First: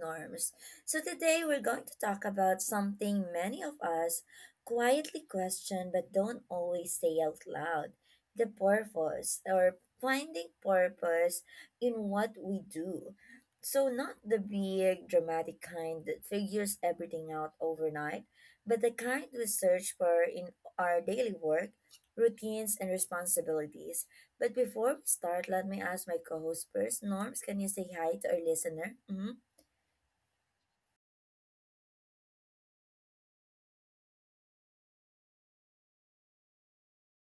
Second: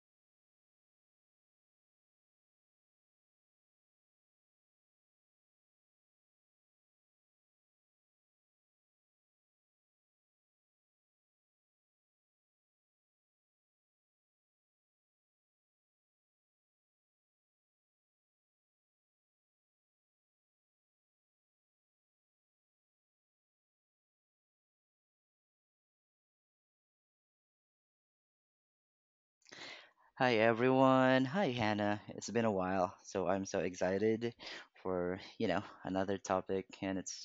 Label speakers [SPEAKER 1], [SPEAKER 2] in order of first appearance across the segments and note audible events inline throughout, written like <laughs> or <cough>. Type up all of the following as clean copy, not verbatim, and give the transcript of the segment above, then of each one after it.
[SPEAKER 1] Norms. So today we're going to talk about something many of us quietly question but don't always say out loud. The purpose or finding purpose in what we do. So not the big dramatic kind that figures everything out overnight, but the kind we search for in our daily work, routines and responsibilities but before we start, let me ask my co host first. Norms, can you say hi to our listener? Mhm.
[SPEAKER 2] Hi everyone. Hi Hannah. It's been a while, so I'm so excited for, another topic and it's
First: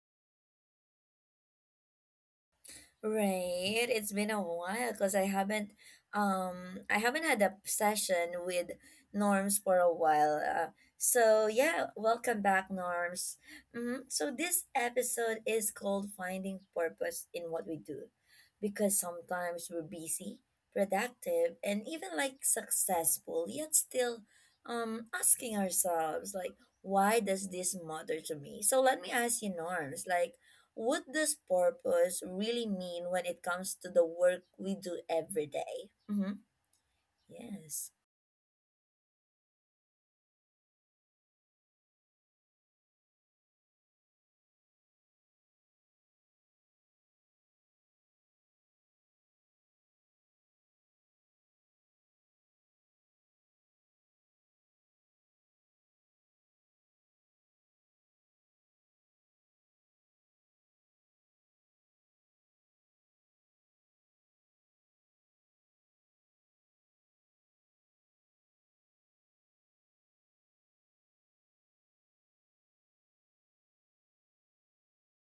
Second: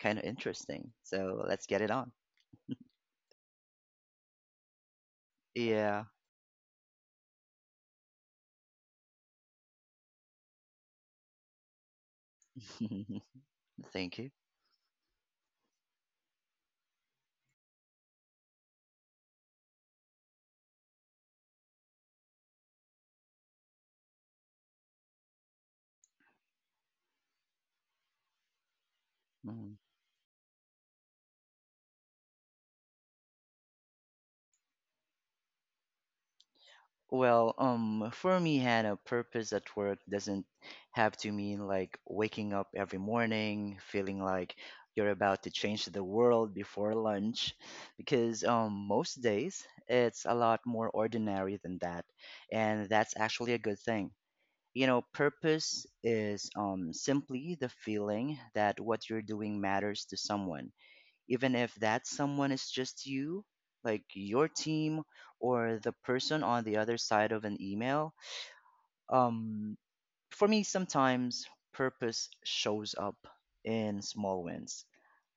[SPEAKER 2] kind of interesting. So let's get it on.
[SPEAKER 1] Right. It's been a while because
[SPEAKER 2] Yeah.
[SPEAKER 1] I haven't had a session with Norms for a while. So yeah, welcome back,
[SPEAKER 2] <laughs>
[SPEAKER 1] Norms.
[SPEAKER 2] Thank you.
[SPEAKER 1] So this episode is called Finding Purpose in What We Do. Because sometimes we're busy, productive, and even like successful, yet still asking ourselves like why does this matter to me? So let me ask you,
[SPEAKER 2] Mm-hmm.
[SPEAKER 1] Norms, like what does purpose really mean when it comes to the work we do every day? Mm-hmm.
[SPEAKER 2] Well,
[SPEAKER 1] Yes.
[SPEAKER 2] for me, Hannah, purpose at work doesn't have to mean like waking up every morning feeling like you're about to change the world before lunch, because most days it's a lot more ordinary than that, and that's actually a good thing. You know, purpose is simply the feeling that what you're doing matters to someone, even if that someone is just you, like your team or the person on the other side of an email. Um, for me, sometimes purpose shows up in small wins,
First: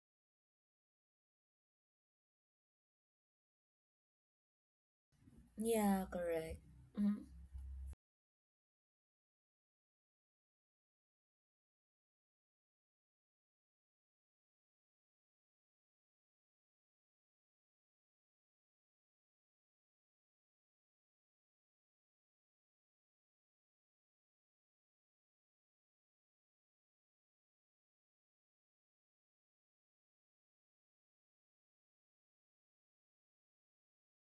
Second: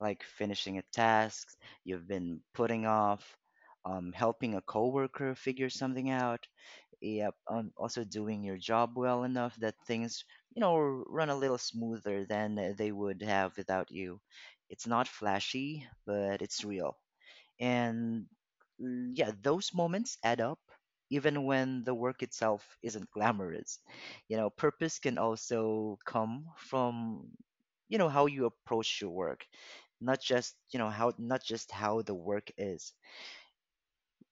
[SPEAKER 2] like finishing a task you've been putting off, helping a coworker figure
[SPEAKER 1] Yeah,
[SPEAKER 2] something out.
[SPEAKER 1] correct. Mm-hmm.
[SPEAKER 2] Yep, also doing your job well enough that things, you know, run a little smoother than they would have without you. It's not flashy, but it's real. And yeah, those moments add up even when the work itself isn't glamorous. You know, purpose can also come from, how you approach your work, not just, you know, how not just how the work is.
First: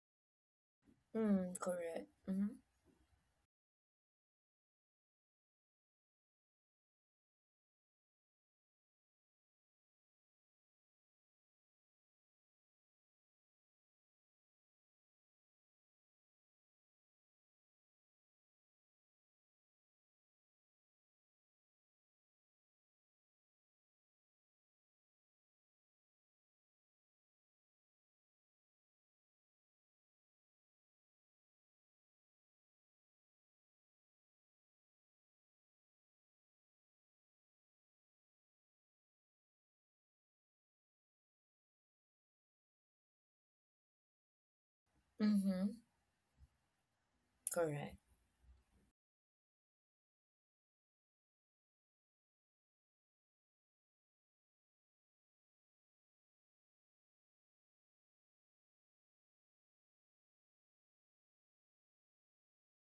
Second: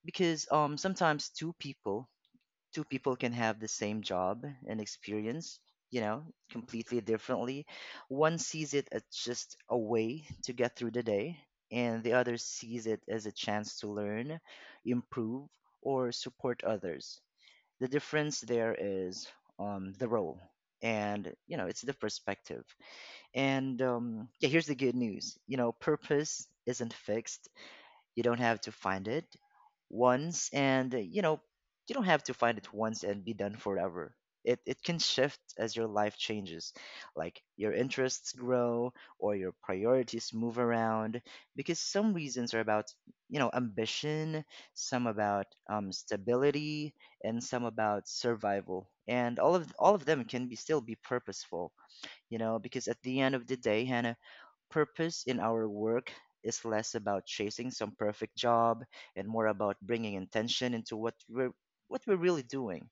[SPEAKER 2] Because sometimes
[SPEAKER 1] Mm, correct. Mm-hmm.
[SPEAKER 2] two people can have the same job and experience, you know, completely differently. One sees it as just a way to get through the day, and the other sees it as a chance to learn, improve, or support others. The difference there is the role. And you know it's the perspective, and yeah. Here's the good news: you know, purpose isn't fixed. You don't have to find it once and, you know, You don't have to find it once and be done forever. It can shift as your life changes, like your interests grow or your priorities move around, because some reasons are about, ambition, some about
[SPEAKER 1] Mm-hmm.
[SPEAKER 2] stability, and some
[SPEAKER 1] Correct.
[SPEAKER 2] about survival. And all of them can be still be purposeful, you know, because at the end of the day, Hannah, purpose in our work is less about chasing some perfect job and more about bringing intention into what we're really doing.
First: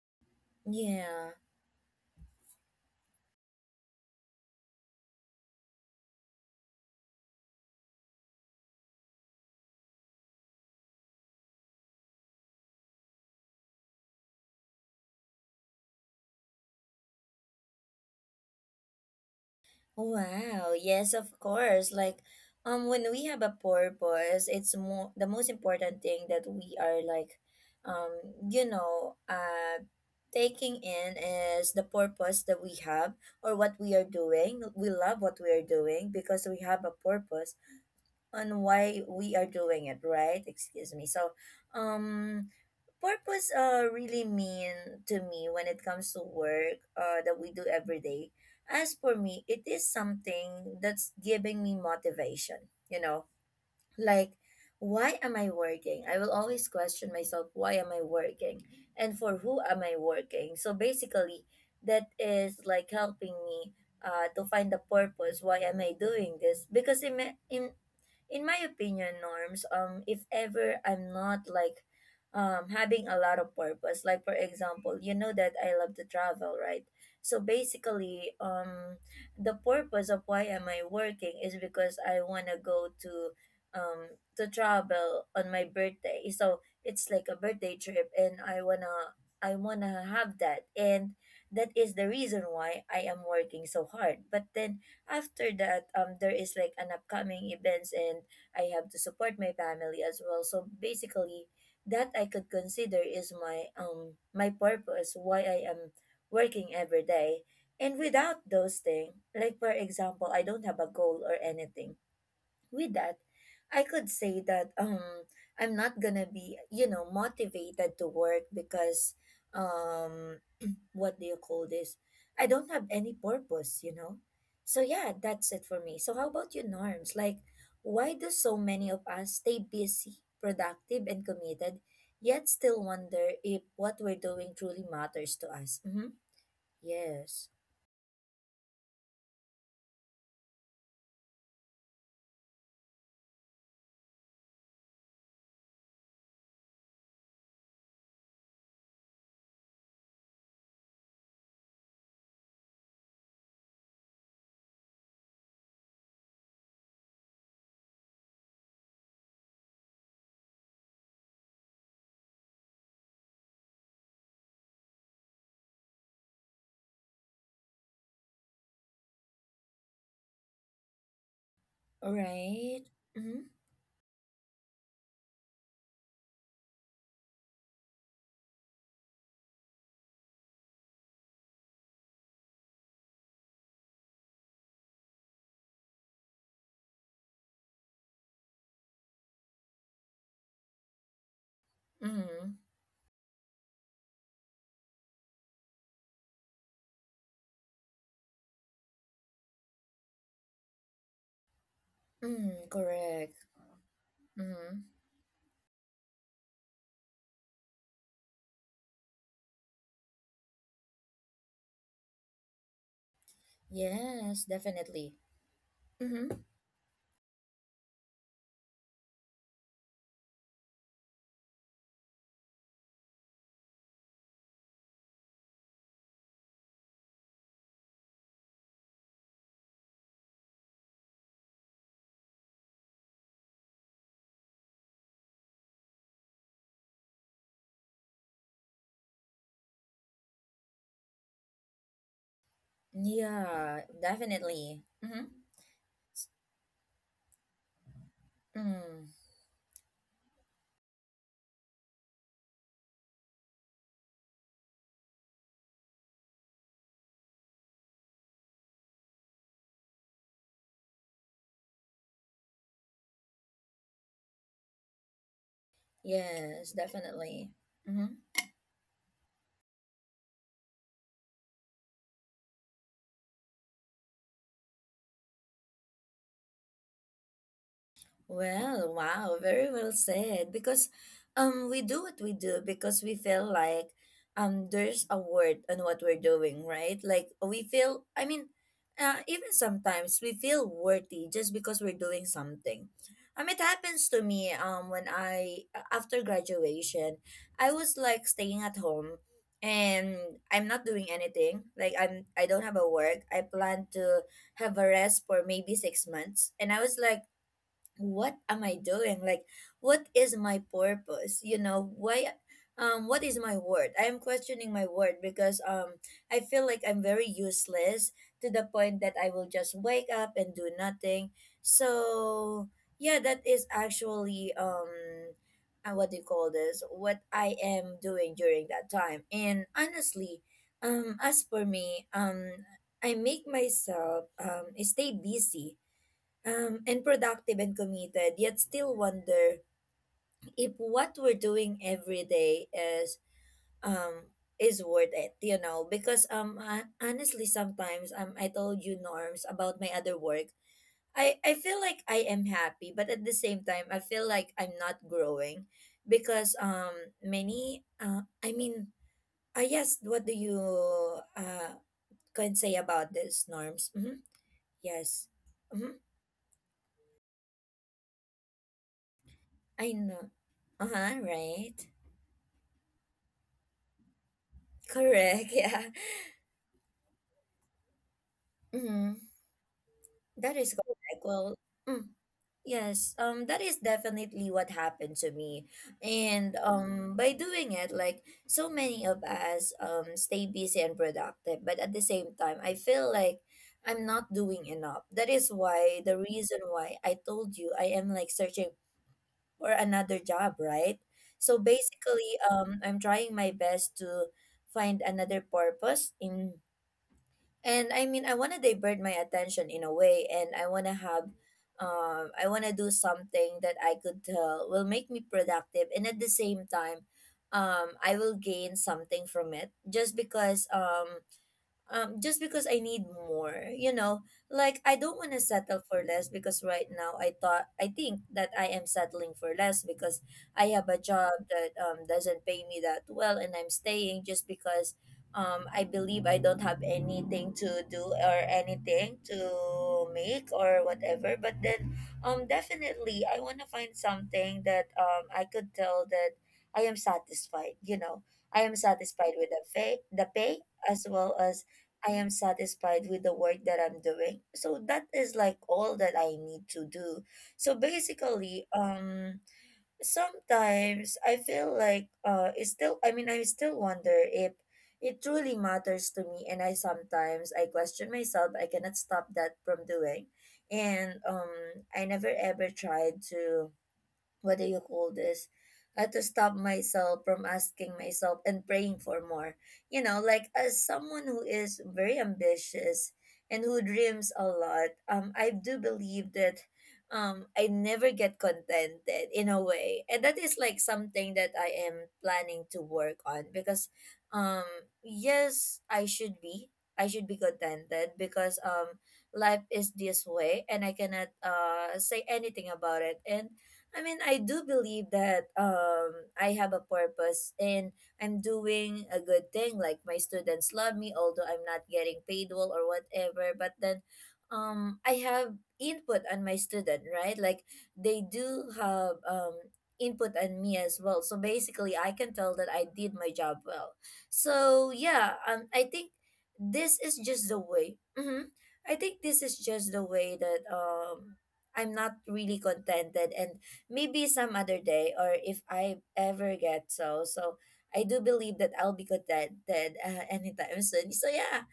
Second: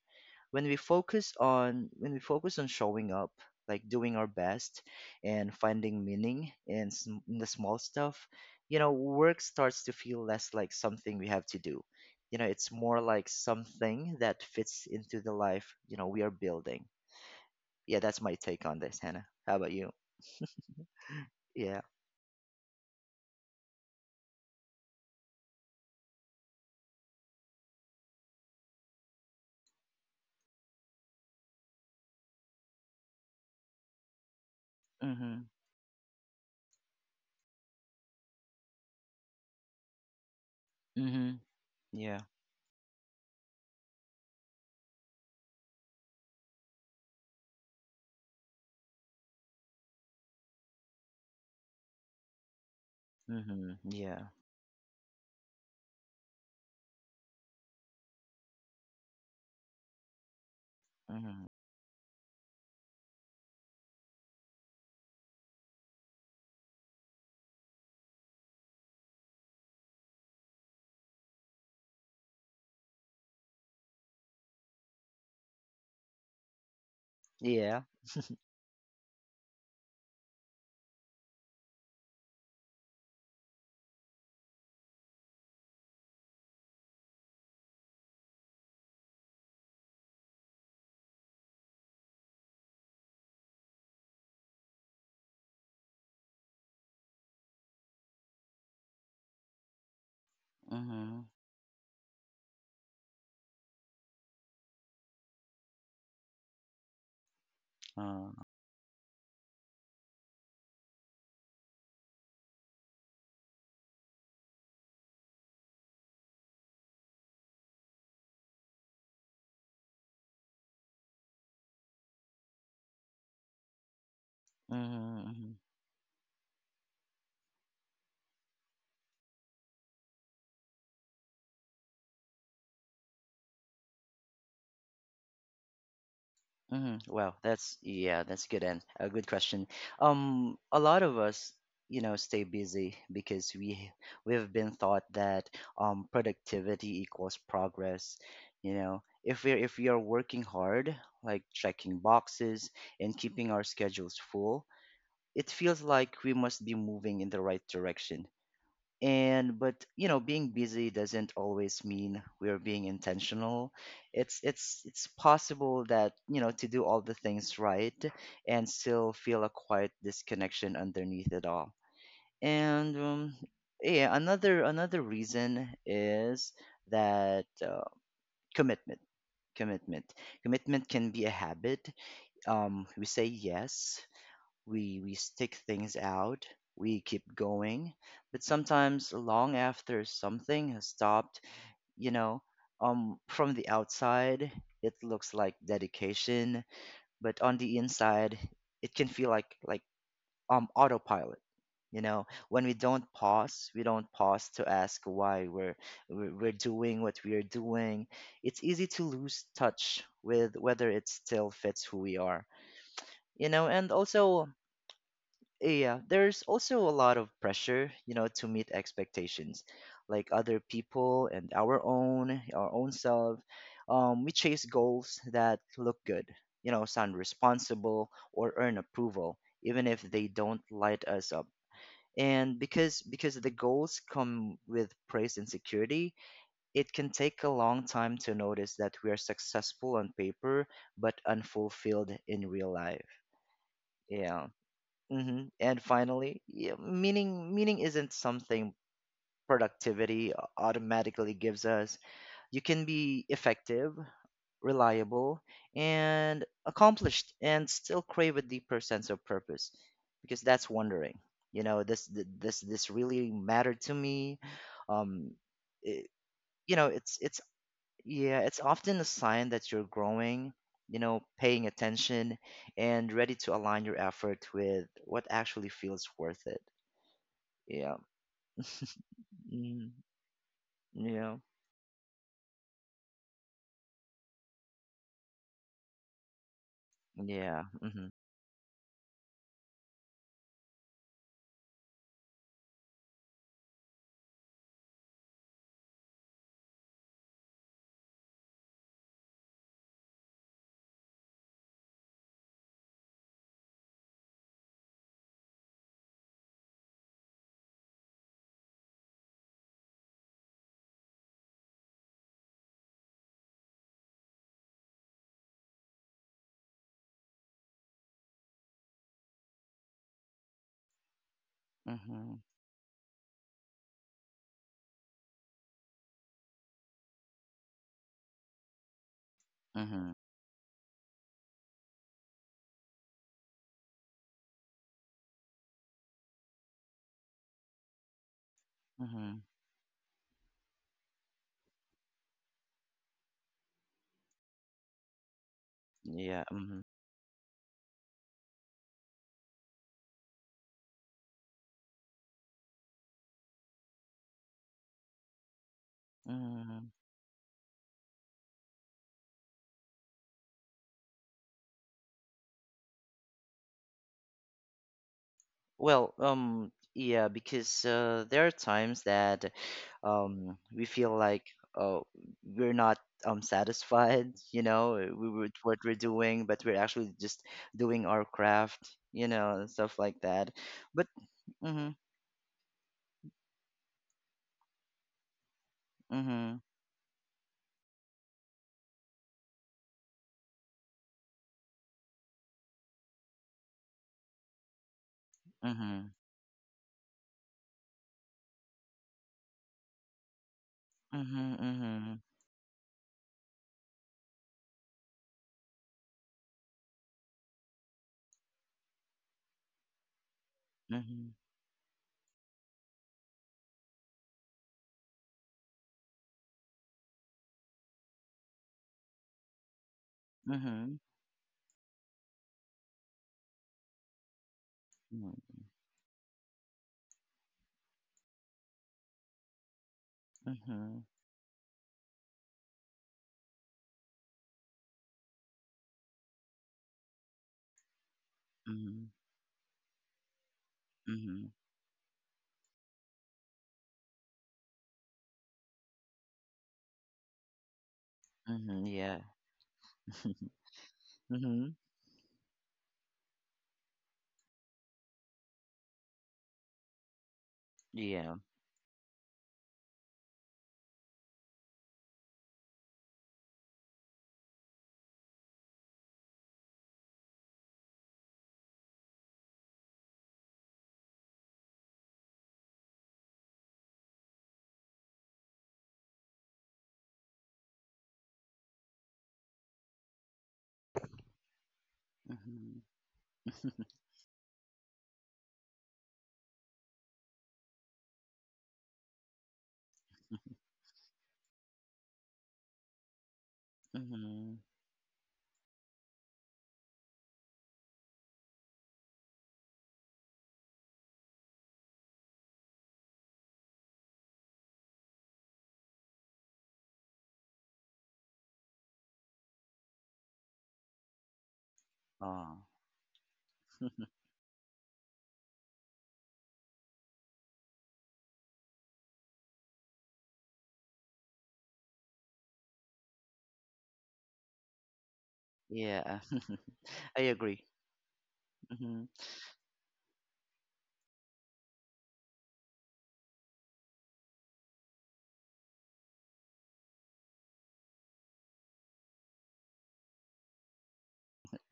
[SPEAKER 1] Yeah.
[SPEAKER 2] When we focus on showing up, like doing our best and finding meaning in, in the small stuff, you know, work starts to feel less like something we have to do. You know, it's more like something that fits into the life, we are building. Yeah, that's my take on this, Hannah. How about you?
[SPEAKER 1] Wow, yes, of
[SPEAKER 2] Yeah.
[SPEAKER 1] course. Like, when we have a purpose, it's more the most important thing that we are like, um, you know, uh, taking in is the purpose that we have or what we are doing. We love what
[SPEAKER 2] Mhm.
[SPEAKER 1] we are doing because we have a purpose on why we are doing it, right? Excuse me. So,
[SPEAKER 2] Mhm. Yeah.
[SPEAKER 1] um, purpose really mean to me when it comes to work that we do every day, as for me it is something that's giving me motivation, you know,
[SPEAKER 2] Mhm. Yeah.
[SPEAKER 1] like why am I working? I will always question myself why am I working and for who am I working? So basically
[SPEAKER 2] Mhm.
[SPEAKER 1] that is like helping me to find the purpose why am I doing this? Because in in my opinion, norms, if ever I'm not like having a lot of purpose, like for example, you know that I love to travel, right? So
[SPEAKER 2] Yeah.
[SPEAKER 1] basically, the purpose of why am I working is because I wanna go to travel on my birthday. So it's like a birthday trip and I wanna have that and that is the reason why I am working so hard. But then after that there is like an upcoming events and I have to support my family as well, so
[SPEAKER 2] Mhm.
[SPEAKER 1] basically that I could consider is my my purpose why I am working every day. And
[SPEAKER 2] Uh,
[SPEAKER 1] without those things, like for example I don't have a goal or anything with that, I could say that I'm not gonna be, you know, motivated to work because um what do you call this? I don't have any purpose, you know? So yeah,
[SPEAKER 2] mhm.
[SPEAKER 1] that's
[SPEAKER 2] Mhm.
[SPEAKER 1] it for me. So how about you, Norms? Like, why do so many of us stay busy, productive, and committed, yet still wonder if what we're doing truly matters to us? Mm-hmm.
[SPEAKER 2] Mhm. Wow,
[SPEAKER 1] Yes.
[SPEAKER 2] that's yeah, that's good and a good question. A lot of us, stay busy because we've been taught that productivity equals progress. You know, if we are working hard, like checking boxes and keeping our schedules full, it feels like we must be moving in the right direction. And but you know being busy doesn't always mean we're being intentional. It's possible that, you know, to do all the things right and still feel a quiet disconnection underneath it all.
[SPEAKER 1] All right.
[SPEAKER 2] And
[SPEAKER 1] Mm-hmm.
[SPEAKER 2] yeah, another reason is that commitment commitment commitment can be a habit. We say yes, we stick things out, we keep going, but sometimes long after something has stopped, you know,
[SPEAKER 1] Mm-hmm.
[SPEAKER 2] from the outside it looks like dedication, but on the inside it can feel autopilot. You know, when
[SPEAKER 1] Mm, correct.
[SPEAKER 2] we don't pause to
[SPEAKER 1] Mm-hmm.
[SPEAKER 2] ask why we're doing what we are doing. It's easy to lose touch with whether it still fits who we are, you know, and
[SPEAKER 1] Yes,
[SPEAKER 2] also
[SPEAKER 1] definitely.
[SPEAKER 2] yeah,
[SPEAKER 1] Mm-hmm.
[SPEAKER 2] there's also a lot of pressure, you know, to meet expectations like other people and our own self. We chase goals that look good, you know, sound responsible or earn approval, even if they don't light us up. And because the goals come with praise and security, it can take a long time to notice that we are successful on paper but unfulfilled in real life.
[SPEAKER 1] Yeah,
[SPEAKER 2] Yeah.
[SPEAKER 1] definitely. Mm-hmm.
[SPEAKER 2] Mm-hmm. And finally, yeah, meaning isn't something
[SPEAKER 1] Mm.
[SPEAKER 2] productivity automatically gives us. You can be effective, reliable, and accomplished and still crave a deeper sense of purpose, because that's wondering. You know, this th- this really mattered to me. Um it,
[SPEAKER 1] Yes,
[SPEAKER 2] you know, it's
[SPEAKER 1] definitely. Mm-hmm.
[SPEAKER 2] yeah, it's often a sign that you're growing, you know, paying attention and ready to align your effort with what actually feels worth it, yeah. <laughs>
[SPEAKER 1] Well, wow, very
[SPEAKER 2] Mm,
[SPEAKER 1] well said. Because
[SPEAKER 2] yeah.
[SPEAKER 1] we do what we do because we feel like there's a word on what we're doing, right? Like
[SPEAKER 2] Yeah.
[SPEAKER 1] we feel,
[SPEAKER 2] Mhm.
[SPEAKER 1] I mean, even sometimes we feel worthy just because we're doing something. It happens to me when I after graduation, I was like staying at home and I'm not doing anything. Like I don't have a work. I plan to have a rest for maybe 6 months and I was like what am I doing? Like what is my purpose, you know? Why what is my word? I am questioning my word because I feel like I'm very useless to the point that I will just wake up and do nothing.
[SPEAKER 2] Mhm.
[SPEAKER 1] So yeah, that is actually what do you call this, what I am doing during that time? And
[SPEAKER 2] Mhm.
[SPEAKER 1] honestly as for me, I make myself stay busy and productive and committed, yet still
[SPEAKER 2] Mhm.
[SPEAKER 1] wonder if what we're doing every day um is worth it, you know? Because
[SPEAKER 2] Yeah. Mhm.
[SPEAKER 1] honestly, sometimes I told you norms about my other work. I feel like I am happy, but at the same time, I feel like I'm not growing because
[SPEAKER 2] Mm.
[SPEAKER 1] many I mean yes, what do you can say about this, norms? Mm-hmm. Yes. Mm-hmm.
[SPEAKER 2] Well, yeah, because there are times that
[SPEAKER 1] I know.
[SPEAKER 2] we
[SPEAKER 1] Uh
[SPEAKER 2] feel
[SPEAKER 1] huh.
[SPEAKER 2] like
[SPEAKER 1] Right.
[SPEAKER 2] uh we're not satisfied, <laughs> you know, we
[SPEAKER 1] Correct. <laughs>
[SPEAKER 2] with what
[SPEAKER 1] Yeah.
[SPEAKER 2] we're doing, but we're actually just doing our craft,
[SPEAKER 1] Mm-hmm.
[SPEAKER 2] you know, and stuff like that.
[SPEAKER 1] That is
[SPEAKER 2] But
[SPEAKER 1] correct. Well,
[SPEAKER 2] mhm.
[SPEAKER 1] mm, yes. That is definitely what happened to me, and
[SPEAKER 2] Mhm.
[SPEAKER 1] by doing it, like so many of us, stay busy and productive, but at the same time, I feel like I'm not doing enough. That is why
[SPEAKER 2] Mhm.
[SPEAKER 1] the reason why I told you I am like searching for another job, right?
[SPEAKER 2] Mhm.
[SPEAKER 1] So
[SPEAKER 2] Mhm.
[SPEAKER 1] basically, I'm trying my best to find another purpose in, and I mean, I want to divert my attention in a way, and I want to have,
[SPEAKER 2] Mhm.
[SPEAKER 1] I want to do something that I could tell will make me productive, and at the same time, I will gain something from it.
[SPEAKER 2] Mhm.
[SPEAKER 1] Just because I need more, you know, like I don't want to
[SPEAKER 2] Mhm.
[SPEAKER 1] settle for less because right now I thought I think that I am settling for less because I have a
[SPEAKER 2] Mhm.
[SPEAKER 1] job that doesn't pay me that well and I'm staying just because I believe I don't have anything to do or
[SPEAKER 2] Mhm.
[SPEAKER 1] anything to make or whatever.
[SPEAKER 2] Mhm.
[SPEAKER 1] But then definitely I want to find something that I could tell that I am satisfied, you know. I am
[SPEAKER 2] Mhm. Yeah.
[SPEAKER 1] satisfied with the pay as well as
[SPEAKER 2] Mhm.
[SPEAKER 1] I am satisfied with the work that I'm doing. So that is like all that I need to do. So
[SPEAKER 2] Yeah.
[SPEAKER 1] basically, sometimes I feel like it's still, I mean, I still wonder if it truly matters to me and I sometimes I question myself. I cannot stop that from doing. And I never ever tried to what do you call this? I had to stop myself from asking myself and praying for more. You know, like as someone who is very
[SPEAKER 2] Mhm.
[SPEAKER 1] ambitious and who dreams a lot, I do believe that I never get contented in a way. And that is like something that I am planning to work on because
[SPEAKER 2] Mhm. <laughs>
[SPEAKER 1] um yes, I should be. I should be contented because life is this way and I cannot say anything about it. And I mean, I do believe that I have a purpose and I'm doing a good thing. Like my students love me, although I'm not getting paid
[SPEAKER 2] Oh.
[SPEAKER 1] well or whatever. But then, I have input on my student, right? Like they do have input on me as well. So basically, I can tell that I did my job well. So yeah, I think
[SPEAKER 2] Yeah. <laughs>
[SPEAKER 1] this is
[SPEAKER 2] I
[SPEAKER 1] just the
[SPEAKER 2] agree.
[SPEAKER 1] way. Mm-hmm. I
[SPEAKER 2] Mhm.
[SPEAKER 1] think this is just the way that I'm not really contented and maybe some other day or if I ever get so. So I do believe that I'll be contented <laughs> anytime soon. So yeah,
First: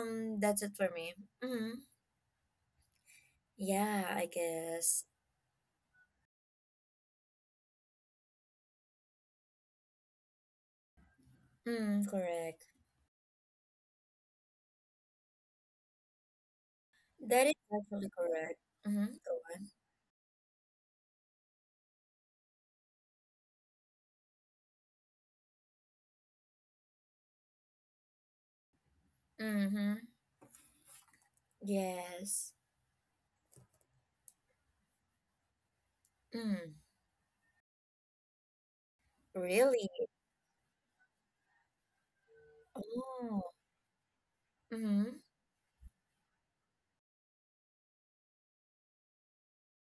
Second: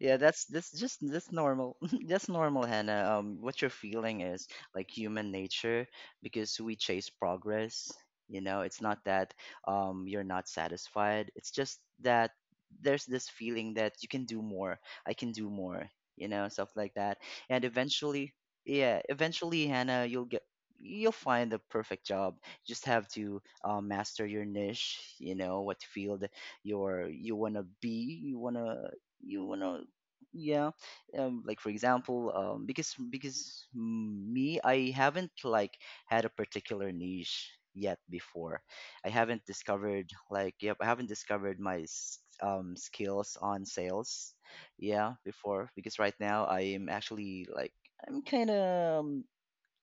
[SPEAKER 2] Yeah,
[SPEAKER 1] that's it for me.
[SPEAKER 2] that's normal.
[SPEAKER 1] hmm
[SPEAKER 2] <laughs> That's normal, Hannah. What you're
[SPEAKER 1] Yeah,
[SPEAKER 2] feeling
[SPEAKER 1] I
[SPEAKER 2] is like
[SPEAKER 1] guess.
[SPEAKER 2] human nature because we chase progress. You know, it's not that you're not satisfied. It's just
[SPEAKER 1] Mm,
[SPEAKER 2] that
[SPEAKER 1] correct.
[SPEAKER 2] there's this feeling that you can do more. I can do more. You know, stuff like that.
[SPEAKER 1] That is
[SPEAKER 2] And
[SPEAKER 1] actually
[SPEAKER 2] eventually,
[SPEAKER 1] correct.
[SPEAKER 2] yeah,
[SPEAKER 1] Mm-hmm. Go
[SPEAKER 2] eventually,
[SPEAKER 1] on.
[SPEAKER 2] Hannah, you'll find the perfect job. You just have to master your niche. You know what field you wanna be. You wanna
[SPEAKER 1] Mm-hmm.
[SPEAKER 2] yeah. Like, for example,
[SPEAKER 1] Yes.
[SPEAKER 2] because me, I haven't like had a
[SPEAKER 1] Mm,
[SPEAKER 2] particular niche yet. Before
[SPEAKER 1] really?
[SPEAKER 2] I haven't discovered my skills
[SPEAKER 1] Oh.
[SPEAKER 2] on sales, yeah,
[SPEAKER 1] Mm-hmm.
[SPEAKER 2] before. Because right now I'm actually like I'm kind of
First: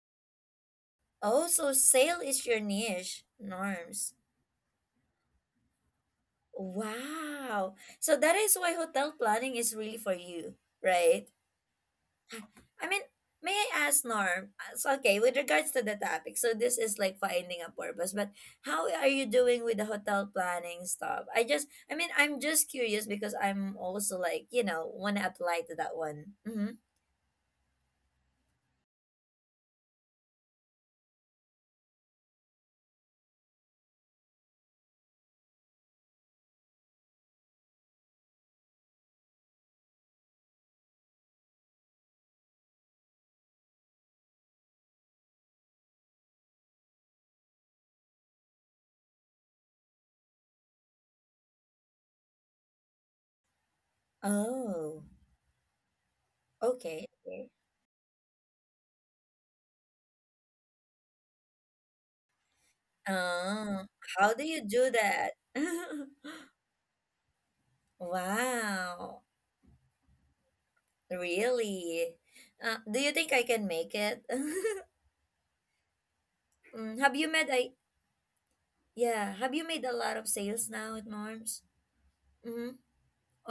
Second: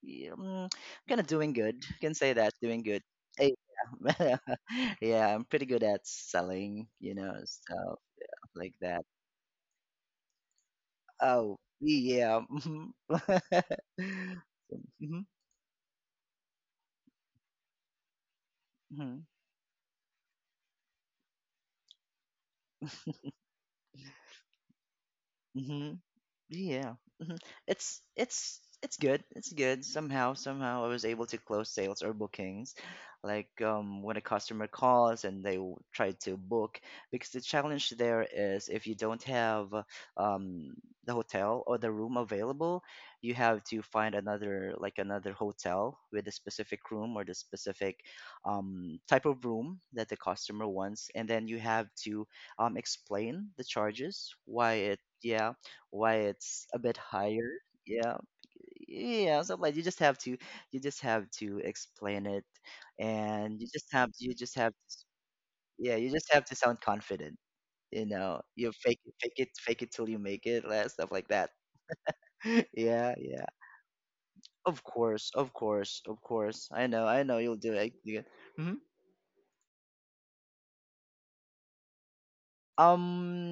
[SPEAKER 2] yeah, mm, kind of
[SPEAKER 1] Oh,
[SPEAKER 2] doing
[SPEAKER 1] so
[SPEAKER 2] good, can
[SPEAKER 1] sale
[SPEAKER 2] say
[SPEAKER 1] is
[SPEAKER 2] that
[SPEAKER 1] your
[SPEAKER 2] doing good.
[SPEAKER 1] niche,
[SPEAKER 2] Eh,
[SPEAKER 1] norms.
[SPEAKER 2] <laughs> yeah, I'm pretty good at selling, you know,
[SPEAKER 1] Wow.
[SPEAKER 2] stuff
[SPEAKER 1] So that is
[SPEAKER 2] like
[SPEAKER 1] why
[SPEAKER 2] that.
[SPEAKER 1] hotel planning is really for you, right?
[SPEAKER 2] Oh, yeah. <laughs>
[SPEAKER 1] I
[SPEAKER 2] Mhm.
[SPEAKER 1] mean, may I ask Norm? So, okay,
[SPEAKER 2] Mhm.
[SPEAKER 1] with regards to the topic, so this is like finding a purpose, but how are
[SPEAKER 2] Mhm.
[SPEAKER 1] you doing with the hotel planning stuff? I just, I mean, I'm just curious because I'm also like, you know, want to apply to that
[SPEAKER 2] Mhm.
[SPEAKER 1] one.
[SPEAKER 2] <laughs>
[SPEAKER 1] Mm-hmm.
[SPEAKER 2] Yeah. Mhm. It's good. It's good. Somehow I was able to close sales or bookings. Like when a customer calls and they try to book, because the challenge there is if you don't have um the hotel or the room available, you have to find another, like another hotel with a specific room or the specific type of room that the customer wants, and then you have to explain the charges,
[SPEAKER 1] Oh,
[SPEAKER 2] why it's a bit
[SPEAKER 1] okay.
[SPEAKER 2] higher.
[SPEAKER 1] Okay.
[SPEAKER 2] Yeah, yeah. So like you just have to explain it, and
[SPEAKER 1] Oh,
[SPEAKER 2] you
[SPEAKER 1] how do
[SPEAKER 2] just
[SPEAKER 1] you
[SPEAKER 2] have, to,
[SPEAKER 1] do
[SPEAKER 2] s-
[SPEAKER 1] that? <laughs>
[SPEAKER 2] yeah, you just have to sound confident. You know, you fake, it,
[SPEAKER 1] Wow,
[SPEAKER 2] fake it, fake it till you make it, like, stuff like that.
[SPEAKER 1] really?
[SPEAKER 2] <laughs>
[SPEAKER 1] Do you
[SPEAKER 2] Yeah,
[SPEAKER 1] think
[SPEAKER 2] yeah.
[SPEAKER 1] I can make it?
[SPEAKER 2] Of
[SPEAKER 1] <laughs>
[SPEAKER 2] course, of course, of course. I
[SPEAKER 1] Mm,
[SPEAKER 2] know,
[SPEAKER 1] Have
[SPEAKER 2] I
[SPEAKER 1] you
[SPEAKER 2] know.
[SPEAKER 1] met
[SPEAKER 2] You'll
[SPEAKER 1] a
[SPEAKER 2] do it.
[SPEAKER 1] Yeah. Have you made a lot of sales now at Norms? Mm-hmm.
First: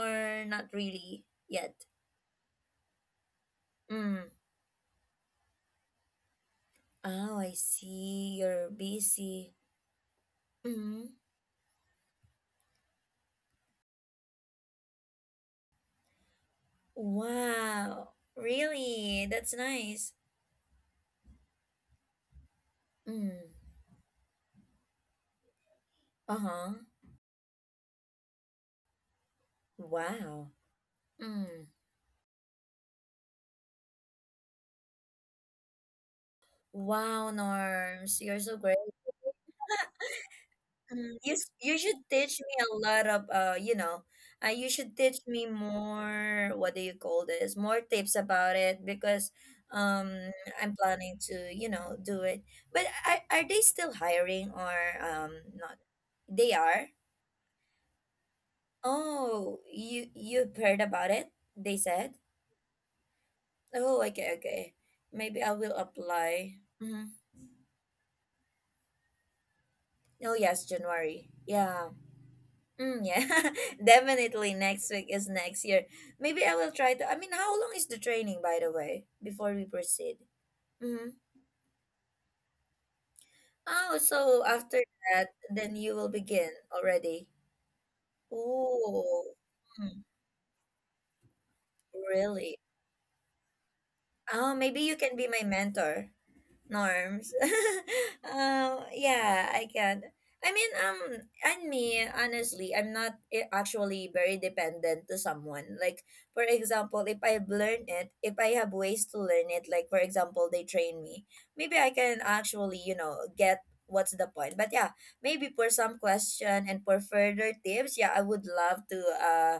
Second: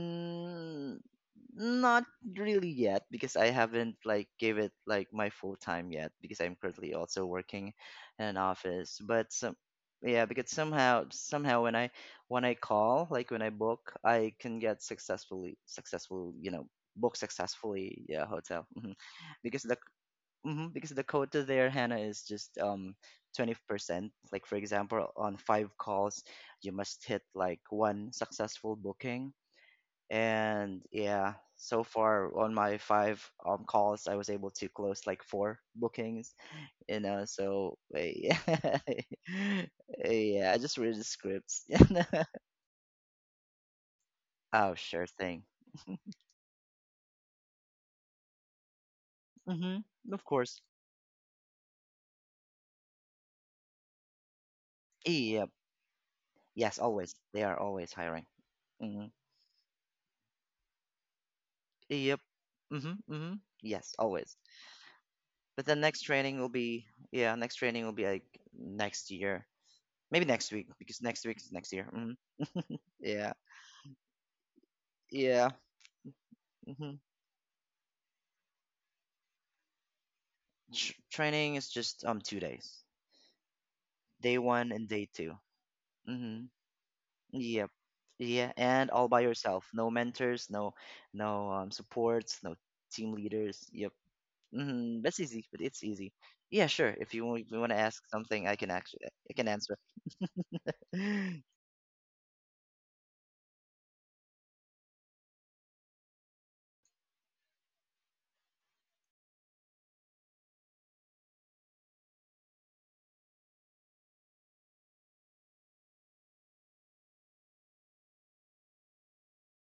[SPEAKER 1] Or not really yet?
[SPEAKER 2] Not really yet, because I haven't like
[SPEAKER 1] Mm.
[SPEAKER 2] gave it like my full time yet, because I'm currently also
[SPEAKER 1] Oh, I
[SPEAKER 2] working in
[SPEAKER 1] see.
[SPEAKER 2] an
[SPEAKER 1] You're
[SPEAKER 2] office. But
[SPEAKER 1] busy.
[SPEAKER 2] some, yeah, because
[SPEAKER 1] Mm-hmm.
[SPEAKER 2] somehow when I call, like when I book, I can get successful, you know, book successfully,
[SPEAKER 1] Wow.
[SPEAKER 2] yeah, hotel. <laughs> Mhm.
[SPEAKER 1] Really? That's
[SPEAKER 2] Because the
[SPEAKER 1] nice.
[SPEAKER 2] because the quota there, Hannah, is just
[SPEAKER 1] Mm.
[SPEAKER 2] 20% like, for example, on five calls you
[SPEAKER 1] Uh-huh.
[SPEAKER 2] must hit like one successful booking.
[SPEAKER 1] Wow.
[SPEAKER 2] And yeah,
[SPEAKER 1] Mm.
[SPEAKER 2] so far on my five calls I was able to close like four bookings, you know.
[SPEAKER 1] Wow,
[SPEAKER 2] So
[SPEAKER 1] Norms.
[SPEAKER 2] yeah.
[SPEAKER 1] You're so
[SPEAKER 2] <laughs>
[SPEAKER 1] great. <laughs>
[SPEAKER 2] Yeah, I just read the
[SPEAKER 1] Mm,
[SPEAKER 2] scripts.
[SPEAKER 1] you should
[SPEAKER 2] <laughs>
[SPEAKER 1] teach me a lot of you know you
[SPEAKER 2] Oh,
[SPEAKER 1] should
[SPEAKER 2] sure
[SPEAKER 1] teach
[SPEAKER 2] thing.
[SPEAKER 1] me more, what do you call this, more tips about it because
[SPEAKER 2] Mm-hmm.
[SPEAKER 1] um
[SPEAKER 2] Of course.
[SPEAKER 1] I'm planning to, you know, do it, but are they still hiring or
[SPEAKER 2] Yep.
[SPEAKER 1] not? They
[SPEAKER 2] Yes,
[SPEAKER 1] are.
[SPEAKER 2] always, they are always hiring. Mm-hmm.
[SPEAKER 1] Oh, you you've heard about it, they said?
[SPEAKER 2] Yep. Mm-hmm. Mm-hmm. Yes,
[SPEAKER 1] Oh,
[SPEAKER 2] always.
[SPEAKER 1] okay, okay. Maybe I
[SPEAKER 2] But the
[SPEAKER 1] will
[SPEAKER 2] next training will
[SPEAKER 1] apply.
[SPEAKER 2] be,
[SPEAKER 1] Mm-hmm.
[SPEAKER 2] yeah, next training will be like next year, maybe
[SPEAKER 1] Oh
[SPEAKER 2] next
[SPEAKER 1] yes,
[SPEAKER 2] week, because next
[SPEAKER 1] January,
[SPEAKER 2] week is next year.
[SPEAKER 1] yeah.
[SPEAKER 2] Mm-hmm.
[SPEAKER 1] Mm, yeah,
[SPEAKER 2] Yeah,
[SPEAKER 1] <laughs> definitely next week is
[SPEAKER 2] yeah.
[SPEAKER 1] next year. Maybe I will try
[SPEAKER 2] Mm-hmm.
[SPEAKER 1] to. I mean, how long is the training, by the way, before we proceed? Mm-hmm.
[SPEAKER 2] Training is just 2 days,
[SPEAKER 1] Oh,
[SPEAKER 2] day
[SPEAKER 1] so
[SPEAKER 2] one
[SPEAKER 1] after
[SPEAKER 2] and day 2.
[SPEAKER 1] that, then you will
[SPEAKER 2] Mm-hmm.
[SPEAKER 1] begin already.
[SPEAKER 2] Yep. Yeah, and all by
[SPEAKER 1] Oh,
[SPEAKER 2] yourself. No
[SPEAKER 1] mm,
[SPEAKER 2] mentors, no no supports, no
[SPEAKER 1] really?
[SPEAKER 2] team leaders. Yep.
[SPEAKER 1] Oh, maybe you
[SPEAKER 2] Mm-hmm.
[SPEAKER 1] can
[SPEAKER 2] That's
[SPEAKER 1] be my
[SPEAKER 2] easy, but it's
[SPEAKER 1] mentor,
[SPEAKER 2] easy. Yeah, sure. If you
[SPEAKER 1] Norms.
[SPEAKER 2] want to ask
[SPEAKER 1] <laughs>
[SPEAKER 2] something, I can
[SPEAKER 1] Yeah, I
[SPEAKER 2] answer.
[SPEAKER 1] can. I mean,
[SPEAKER 2] <laughs>
[SPEAKER 1] and me, honestly, I'm not I- actually very dependent to someone. Like, for example, if I've learned it, if I have ways to learn it, like, for example, they train me, maybe I can actually, you know, get what's the point. But yeah, maybe for some question and for further tips, yeah, I would love to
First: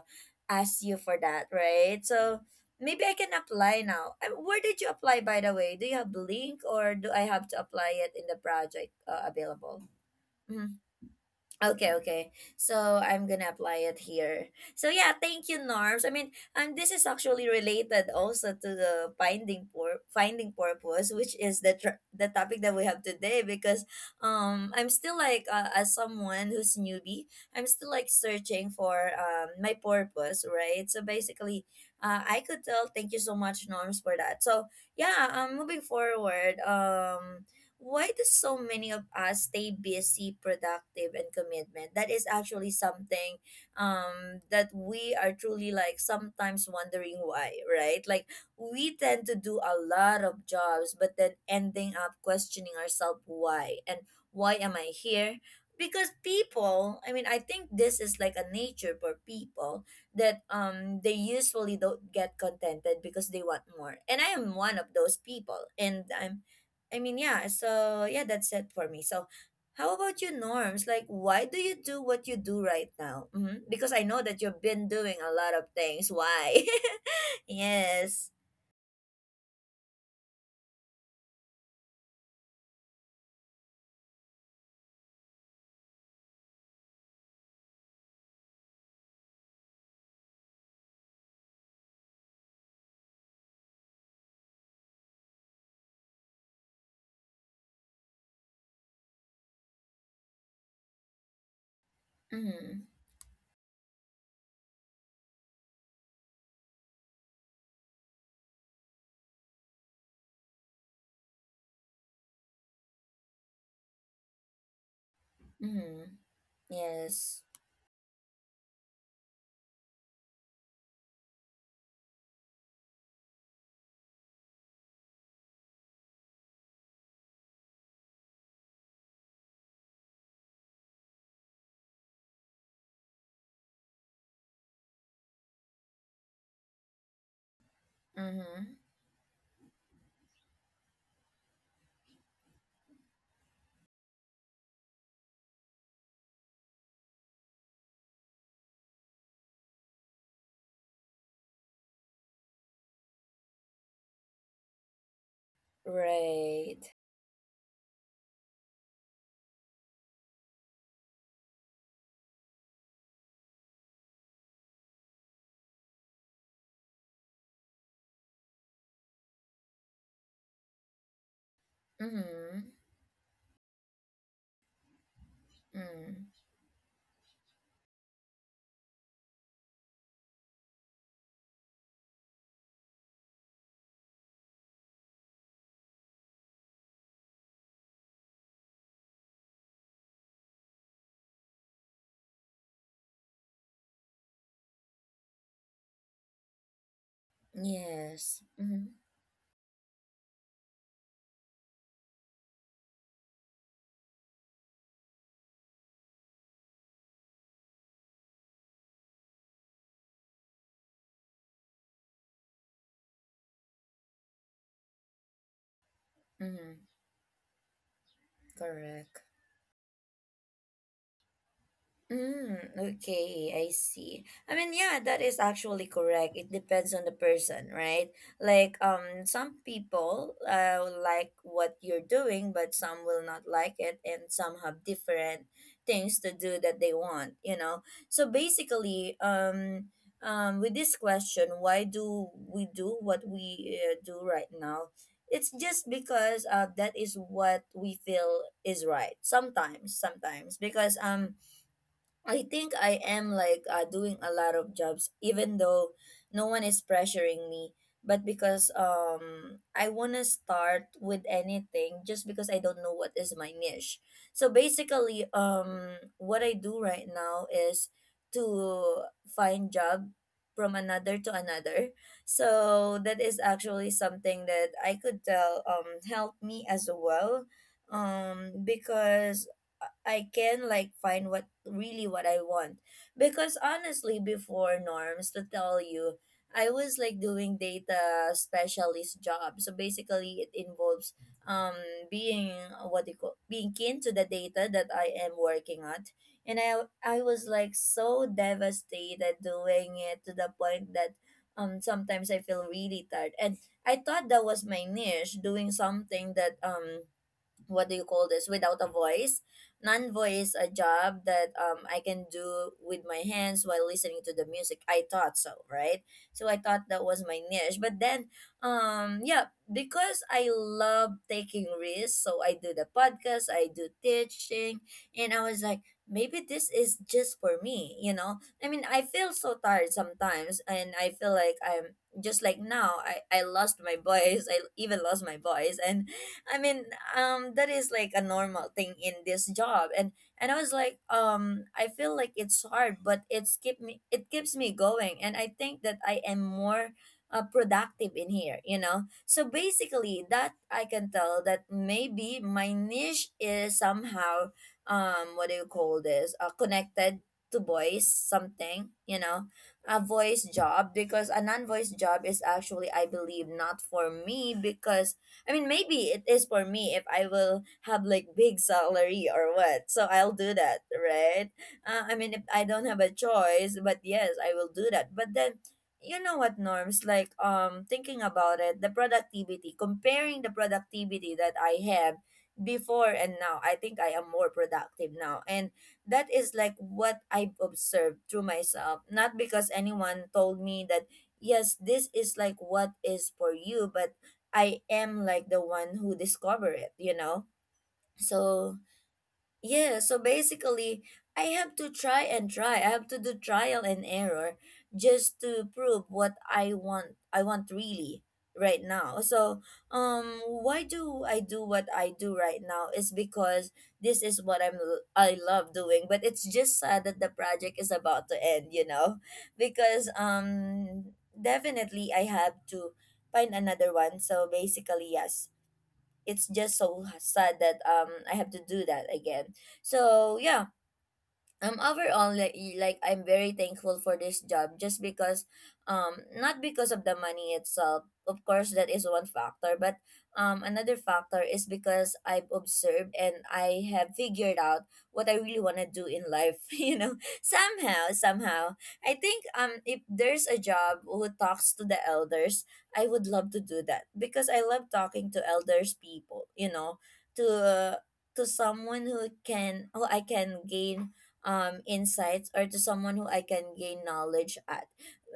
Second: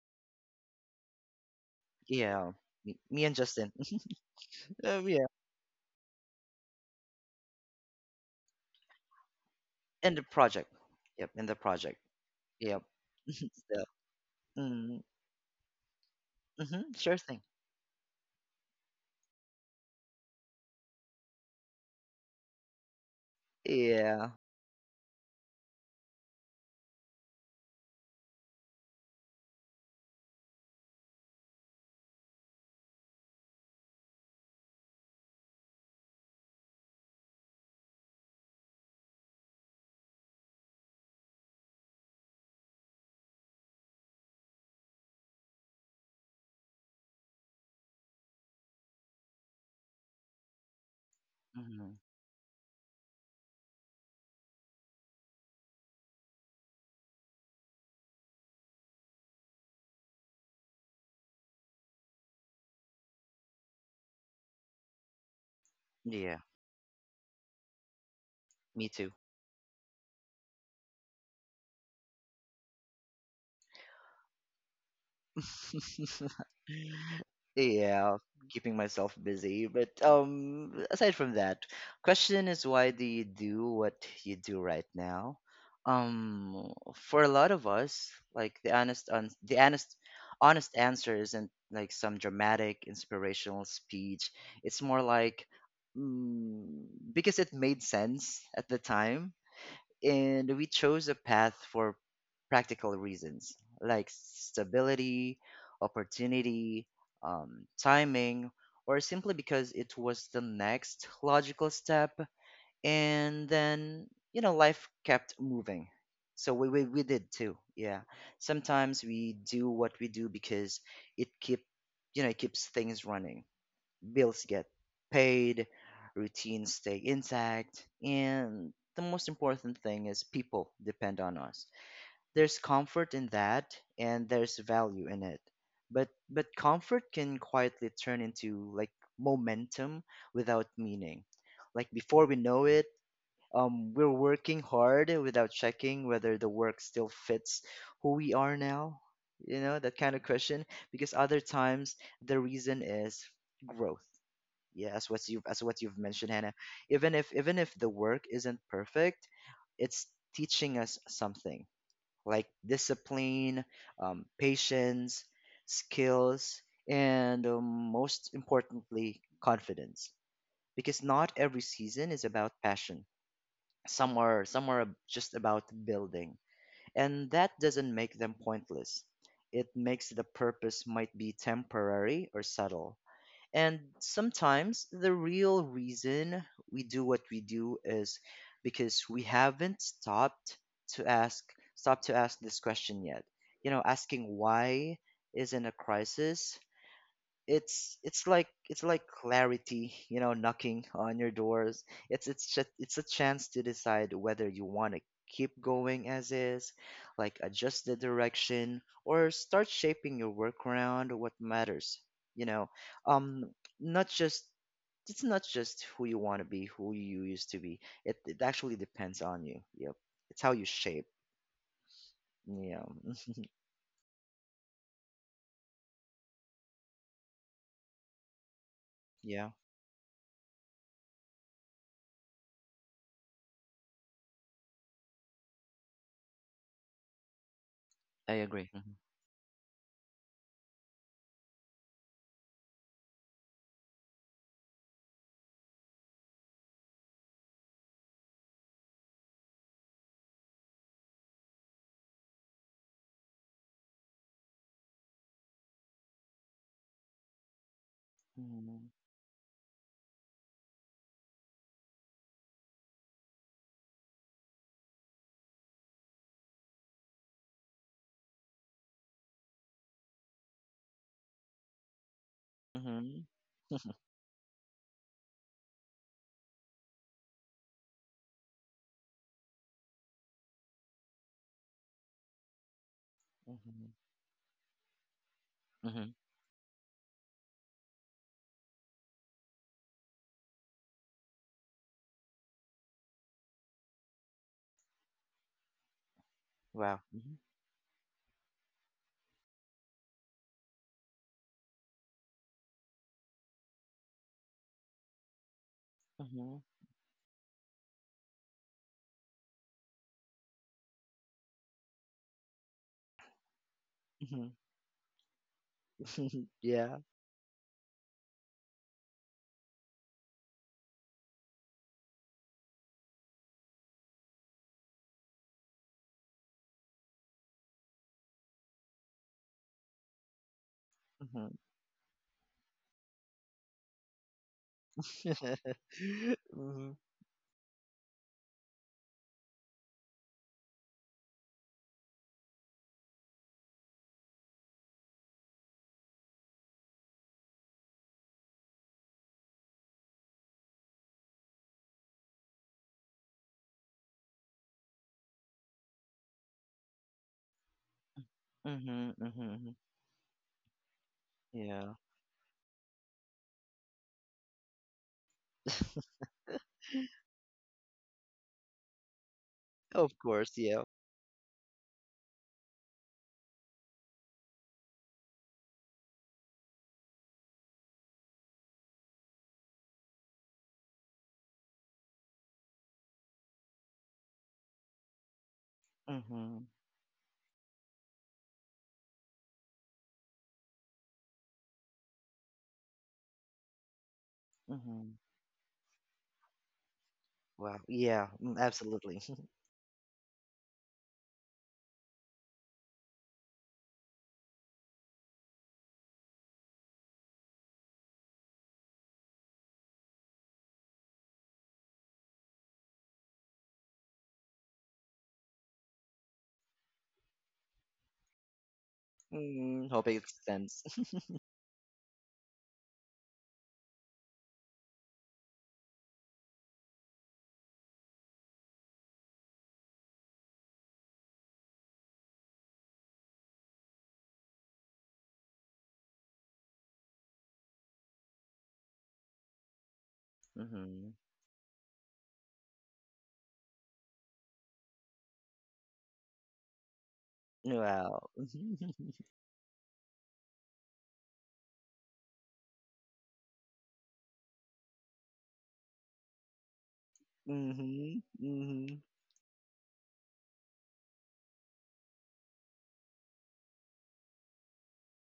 [SPEAKER 1] ask you for that, right? So,
[SPEAKER 2] Yeah,
[SPEAKER 1] maybe I
[SPEAKER 2] me
[SPEAKER 1] can
[SPEAKER 2] and Justin.
[SPEAKER 1] apply now. Where did
[SPEAKER 2] <laughs>
[SPEAKER 1] you apply,
[SPEAKER 2] Yeah,
[SPEAKER 1] by the way? Do you have link or do I have to apply it in the project available?
[SPEAKER 2] and the project.
[SPEAKER 1] Mm-hmm.
[SPEAKER 2] Yep, and the
[SPEAKER 1] Okay,
[SPEAKER 2] project.
[SPEAKER 1] okay.
[SPEAKER 2] Yep.
[SPEAKER 1] So I'm
[SPEAKER 2] <laughs>
[SPEAKER 1] gonna apply
[SPEAKER 2] So,
[SPEAKER 1] it here. So
[SPEAKER 2] mm-hmm.
[SPEAKER 1] yeah, thank you, Norms. This
[SPEAKER 2] Mm-hmm.
[SPEAKER 1] is
[SPEAKER 2] Sure thing.
[SPEAKER 1] actually related also to the finding purpose, which is the the topic that we have today. Because
[SPEAKER 2] Yeah.
[SPEAKER 1] I'm still like as someone who's newbie, I'm still like searching for my purpose, right? So basically, I could tell. Thank you so much, Norms, for that. So yeah, moving forward, why do so many of us stay busy, productive, and commitment? That is actually something that we are truly like sometimes wondering why, right? Like we tend to do a lot of jobs, but then
[SPEAKER 2] Mm-hmm.
[SPEAKER 1] ending up questioning ourselves why and why am I here? Because people, I mean, I think this is like a nature for people that they usually don't get contented because they want more. And I am one of those people, and
[SPEAKER 2] Yeah.
[SPEAKER 1] I mean, yeah, so yeah, that's it for
[SPEAKER 2] Me
[SPEAKER 1] me.
[SPEAKER 2] too.
[SPEAKER 1] So, how about you, Norms? Like, why do you do what you do right now? Because I know that you've been doing a lot of things.
[SPEAKER 2] <laughs>
[SPEAKER 1] Why? <laughs>
[SPEAKER 2] Yeah,
[SPEAKER 1] Yes.
[SPEAKER 2] keeping myself busy. But aside from that, question is why do you do what you do right now? For a lot of us, like the honest, un- the honest, honest answer isn't like some dramatic inspirational speech. It's more like because it made sense at the time, and we chose a path for
[SPEAKER 1] Mm-hmm.
[SPEAKER 2] practical reasons like stability, opportunity, timing, or simply because it was the next logical step. And then, you know, life kept moving.
[SPEAKER 1] Mm-hmm.
[SPEAKER 2] So we did
[SPEAKER 1] Yes.
[SPEAKER 2] too. Yeah. Sometimes we do what we do because it keep it keeps things running bills get paid, routines stay intact, and the most important thing is people depend on us. There's comfort in that and there's value in it. But comfort can quietly turn into
[SPEAKER 1] Mm-hmm.
[SPEAKER 2] like momentum without meaning. Like before we know it, we're working hard without checking whether the work still fits who we are now. You know, that kind of question. Because other times the reason is growth, yeah, as what you've mentioned, Hannah.
[SPEAKER 1] Right.
[SPEAKER 2] Even if the work isn't perfect, it's teaching us something like discipline, patience, skills, and most importantly, confidence. Because not every season is about
[SPEAKER 1] Mm-hmm.
[SPEAKER 2] passion. Some are just about
[SPEAKER 1] Mm-hmm.
[SPEAKER 2] building, and that doesn't make them pointless. It makes the purpose might be temporary or subtle, and sometimes the real reason we do what we do is because we haven't stopped to ask, stop to ask this question yet. You know, asking why is in a crisis, it's it's
[SPEAKER 1] Yes.
[SPEAKER 2] like it's
[SPEAKER 1] Mm-hmm.
[SPEAKER 2] like clarity, you know, knocking on your doors. It's a chance to decide whether you want to keep going as is, like adjust the direction or start shaping your work around what matters, you know. um Not just, it's not just who you want to be,
[SPEAKER 1] Mm-hmm.
[SPEAKER 2] who you used to be. It actually
[SPEAKER 1] Correct.
[SPEAKER 2] depends on you, yep. It's how you shape. Yeah.
[SPEAKER 1] Okay, I see. I mean, yeah, that is actually correct. It depends on the person, right? Like,
[SPEAKER 2] Yeah.
[SPEAKER 1] some people will like what you're doing, but some will not like it, and some have different things to do that they want, you know. So
[SPEAKER 2] I agree.
[SPEAKER 1] basically, with this question, why do we do what we do right now? It's just because that is what we feel is right. Sometimes, because I think I am like doing a lot of jobs, even though no one is pressuring me. But because
[SPEAKER 2] Hmm.
[SPEAKER 1] I wanna start with anything just because I don't know what is my niche. So basically, what I do right now is to find job from another to another. So
[SPEAKER 2] Hmm.
[SPEAKER 1] that is actually something that I could tell help me as well. Because I can like find what really what I want. Because honestly, before norms to tell
[SPEAKER 2] Hmm.
[SPEAKER 1] you,
[SPEAKER 2] <laughs>
[SPEAKER 1] I was like doing data specialist job. So basically, it involves um being what do you call being keen to the data that I am working at. And I
[SPEAKER 2] Wow.
[SPEAKER 1] I
[SPEAKER 2] Mhm.
[SPEAKER 1] was like so devastated doing it to the point that sometimes I feel really tired. And I thought that was my niche, doing something that
[SPEAKER 2] Mhm.
[SPEAKER 1] what do you call this without a voice non-voice a job that I can do with my hands while listening to the
[SPEAKER 2] Mhm.
[SPEAKER 1] music I thought so right
[SPEAKER 2] <laughs>
[SPEAKER 1] so I thought
[SPEAKER 2] Yeah.
[SPEAKER 1] that was my niche but then yeah because I love taking risks so I do the podcast I do teaching and I was like maybe this is just for me you know I mean I feel so tired sometimes and I feel
[SPEAKER 2] Mhm.
[SPEAKER 1] like I'm just like now i lost my <laughs> voice I even lost my voice and I mean,
[SPEAKER 2] Mhm.
[SPEAKER 1] that is like a normal thing in this job, and I was like, I feel like it's hard, but it keeps me going, and I think that I am more productive in here, you know. So basically, that I can tell that maybe my niche is somehow, what do you call this, connected to voice something,
[SPEAKER 2] Mhm.
[SPEAKER 1] you know,
[SPEAKER 2] Mhm. <laughs>
[SPEAKER 1] a voice job because a non-voice
[SPEAKER 2] Yeah.
[SPEAKER 1] job is actually, I believe, not for me because I mean, maybe it is for me if I will have like big salary or what. So
[SPEAKER 2] Of
[SPEAKER 1] I'll do
[SPEAKER 2] course. Yeah.
[SPEAKER 1] that, right? I mean, if I don't have a choice, but yes, I will do that. But then, you know what, Norms? Like, thinking about it, comparing the productivity that I have before and now, I think I am more productive now. And that is
[SPEAKER 2] Mhm.
[SPEAKER 1] like what I've observed through myself. Not because anyone told me that yes, this is like what is for you, but I
[SPEAKER 2] Mhm.
[SPEAKER 1] am like the one who discover it, you know?
[SPEAKER 2] Wow. Yeah.
[SPEAKER 1] So
[SPEAKER 2] Absolutely. <laughs>
[SPEAKER 1] yeah, so basically I have to try and try. I have to do trial and error just to prove what I want really right now. So why do I do what I do right now is because this is what I love doing, but it's just sad that the project is about to end, you know? <laughs>
[SPEAKER 2] Mm, hope
[SPEAKER 1] Because
[SPEAKER 2] it extends.
[SPEAKER 1] definitely I have to find another one. So basically yes it's just so sad that I have to do that again. So yeah, overall like, like I'm very thankful for this job just because not because of the money itself of course that is one factor but another
[SPEAKER 2] Mhm. <laughs>
[SPEAKER 1] factor is because I've observed and I have figured out what I really want to do in life <laughs> you know somehow
[SPEAKER 2] Wow.
[SPEAKER 1] somehow I
[SPEAKER 2] <laughs>
[SPEAKER 1] think if there's a job who talks to the elders I would love to do that because I love talking to elders people you know to uh,
[SPEAKER 2] Mhm.
[SPEAKER 1] to
[SPEAKER 2] Mhm. Mhm.
[SPEAKER 1] someone who can who I can gain insights or to someone who I can gain knowledge at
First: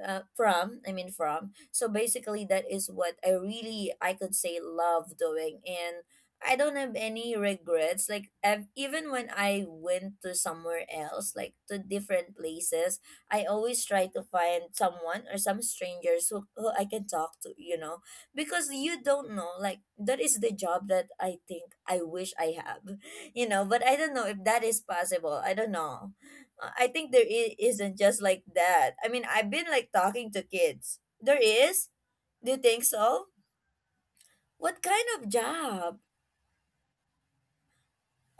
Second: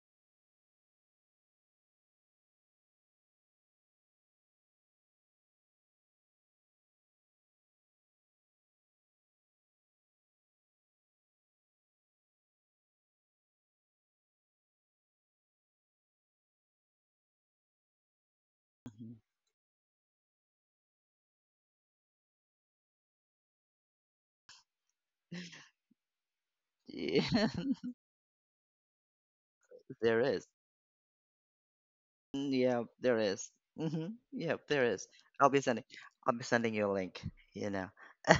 [SPEAKER 1] from. I mean from. So basically, that is what I really I could say love doing, and I don't have any regrets. Like even when I went to somewhere else, like to different places, I always try to find someone or some strangers who I can talk to. You know, because you don't know. Like that is the job that I think I wish I have <laughs> you know but I don't know if that is possible I don't know I think
[SPEAKER 2] Yeah. <laughs>
[SPEAKER 1] isn't just like that. I mean, I've been like
[SPEAKER 2] There
[SPEAKER 1] talking to
[SPEAKER 2] is.
[SPEAKER 1] kids. There is?
[SPEAKER 2] Mm,
[SPEAKER 1] Do you
[SPEAKER 2] yeah.
[SPEAKER 1] think
[SPEAKER 2] There
[SPEAKER 1] so?
[SPEAKER 2] is. Mhm. Yeah.
[SPEAKER 1] What
[SPEAKER 2] There
[SPEAKER 1] kind
[SPEAKER 2] is.
[SPEAKER 1] of
[SPEAKER 2] I'll be sending.
[SPEAKER 1] job?
[SPEAKER 2] I'll be sending you a link. You know.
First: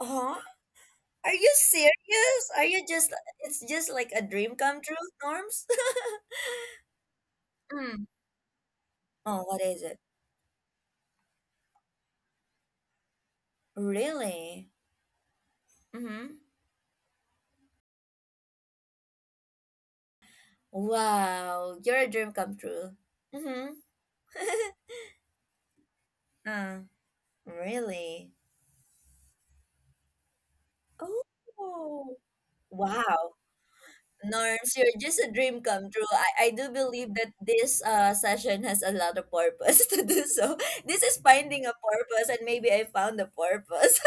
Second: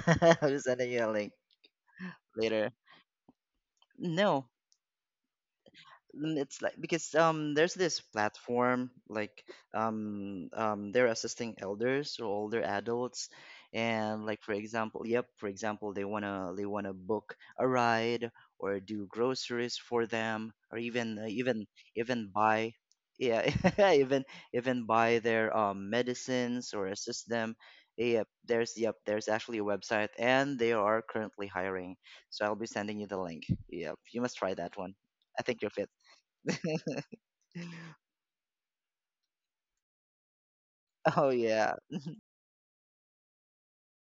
[SPEAKER 1] Huh?
[SPEAKER 2] I'll be sending you a link
[SPEAKER 1] Are you serious? Are
[SPEAKER 2] later.
[SPEAKER 1] you just it's just like a
[SPEAKER 2] No,
[SPEAKER 1] dream come true, Norms? <laughs>
[SPEAKER 2] mm, it's like because there's this
[SPEAKER 1] Mm.
[SPEAKER 2] platform,
[SPEAKER 1] Oh,
[SPEAKER 2] like
[SPEAKER 1] what is it?
[SPEAKER 2] um, they're assisting elders or older adults and, like, for
[SPEAKER 1] Really?
[SPEAKER 2] example, yep, for example,
[SPEAKER 1] Mm-hmm.
[SPEAKER 2] they want to book a ride or do groceries for them, or even uh, even
[SPEAKER 1] Wow, you're a
[SPEAKER 2] even
[SPEAKER 1] dream come
[SPEAKER 2] buy,
[SPEAKER 1] true.
[SPEAKER 2] yeah,
[SPEAKER 1] Mm-hmm.
[SPEAKER 2] <laughs> even even buy their
[SPEAKER 1] <laughs>
[SPEAKER 2] medicines
[SPEAKER 1] uh,
[SPEAKER 2] or assist them. Yep,
[SPEAKER 1] really?
[SPEAKER 2] there's actually a website and they are currently hiring,
[SPEAKER 1] Oh,
[SPEAKER 2] so I'll be sending you the
[SPEAKER 1] wow.
[SPEAKER 2] link. Yep, you must try
[SPEAKER 1] Norms,
[SPEAKER 2] that
[SPEAKER 1] you're
[SPEAKER 2] one.
[SPEAKER 1] just a
[SPEAKER 2] I
[SPEAKER 1] dream
[SPEAKER 2] think you're fit.
[SPEAKER 1] come true. I do believe that this
[SPEAKER 2] <laughs>
[SPEAKER 1] session has a lot of purpose <laughs> to do so. This is
[SPEAKER 2] Oh
[SPEAKER 1] finding a
[SPEAKER 2] yeah.
[SPEAKER 1] purpose, and maybe I found a purpose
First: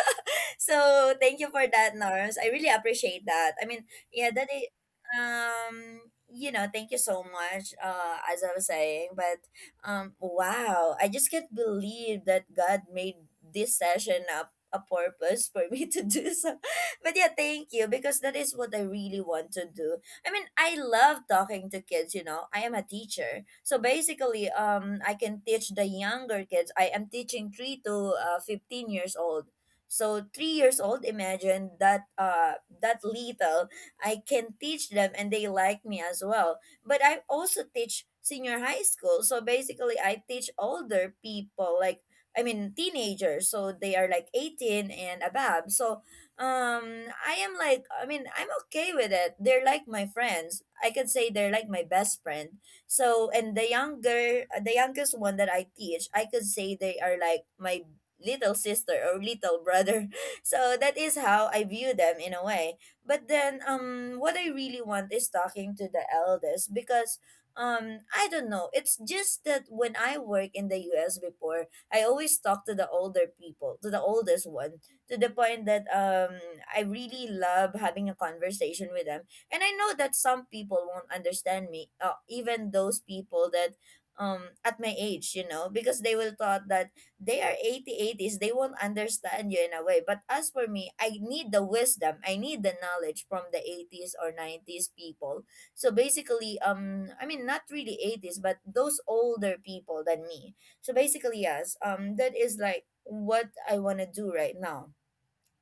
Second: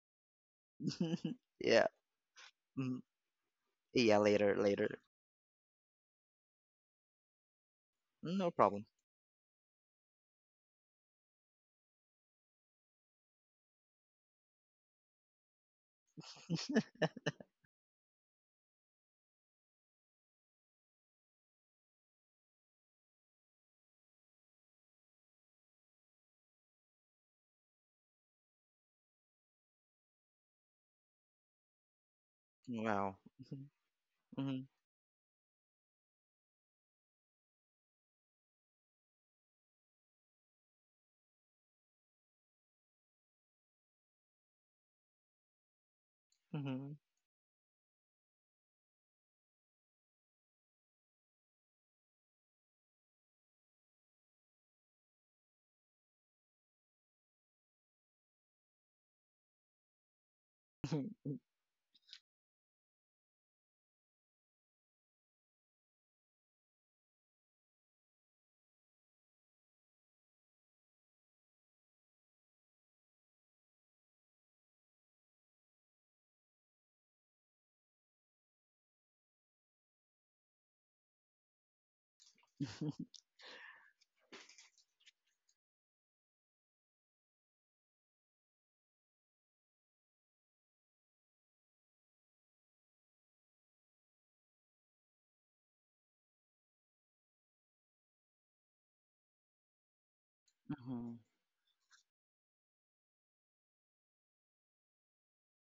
[SPEAKER 1] so
[SPEAKER 2] <laughs>
[SPEAKER 1] thank you for
[SPEAKER 2] Yeah.
[SPEAKER 1] that, Norms. I really
[SPEAKER 2] Mm,
[SPEAKER 1] appreciate that.
[SPEAKER 2] yeah,
[SPEAKER 1] Yeah, that
[SPEAKER 2] later,
[SPEAKER 1] is,
[SPEAKER 2] later.
[SPEAKER 1] um, you know, thank you so much. As
[SPEAKER 2] No
[SPEAKER 1] I was
[SPEAKER 2] problem.
[SPEAKER 1] saying, but wow, I just can't believe that God made this session up a purpose for me <laughs> to do so. <laughs> But yeah, thank you because that is what I really want to do. I mean, I love talking to kids, you know. I am a teacher. So basically, I can teach the younger kids. I am teaching 3 to 15 years old. So 3 years old, imagine that that
[SPEAKER 2] Wow. <laughs>
[SPEAKER 1] little I can
[SPEAKER 2] Mhm,
[SPEAKER 1] teach them and they like me as well. But I also teach senior high school. So basically I teach older people like I mean teenagers. So they are like 18 and above. So
[SPEAKER 2] mhm,
[SPEAKER 1] I am like I mean I'm okay with it. They're like my friends. I can say they're like my best friend. So and the younger the youngest one that I teach, I could say they are like my little sister or little brother. <laughs> So that
[SPEAKER 2] mhm.
[SPEAKER 1] is how I view them in a way. But then what I really want is talking to the eldest because I don't know. It's just that when I work in the US before, I always talk to the older people, to the oldest one, to the point that I really love having a conversation with them. And I know that some people won't understand me, even those
[SPEAKER 2] <laughs>
[SPEAKER 1] people that at my age, you know, because they will thought that they are 80 eighties. They won't understand you in a way, but as for me, I need the wisdom, I need the knowledge from the 80s or 90s people. So basically, I mean not really 80s, but those older people than me. So
[SPEAKER 2] Mhm.
[SPEAKER 1] basically, yes, that is like what I want to do right now,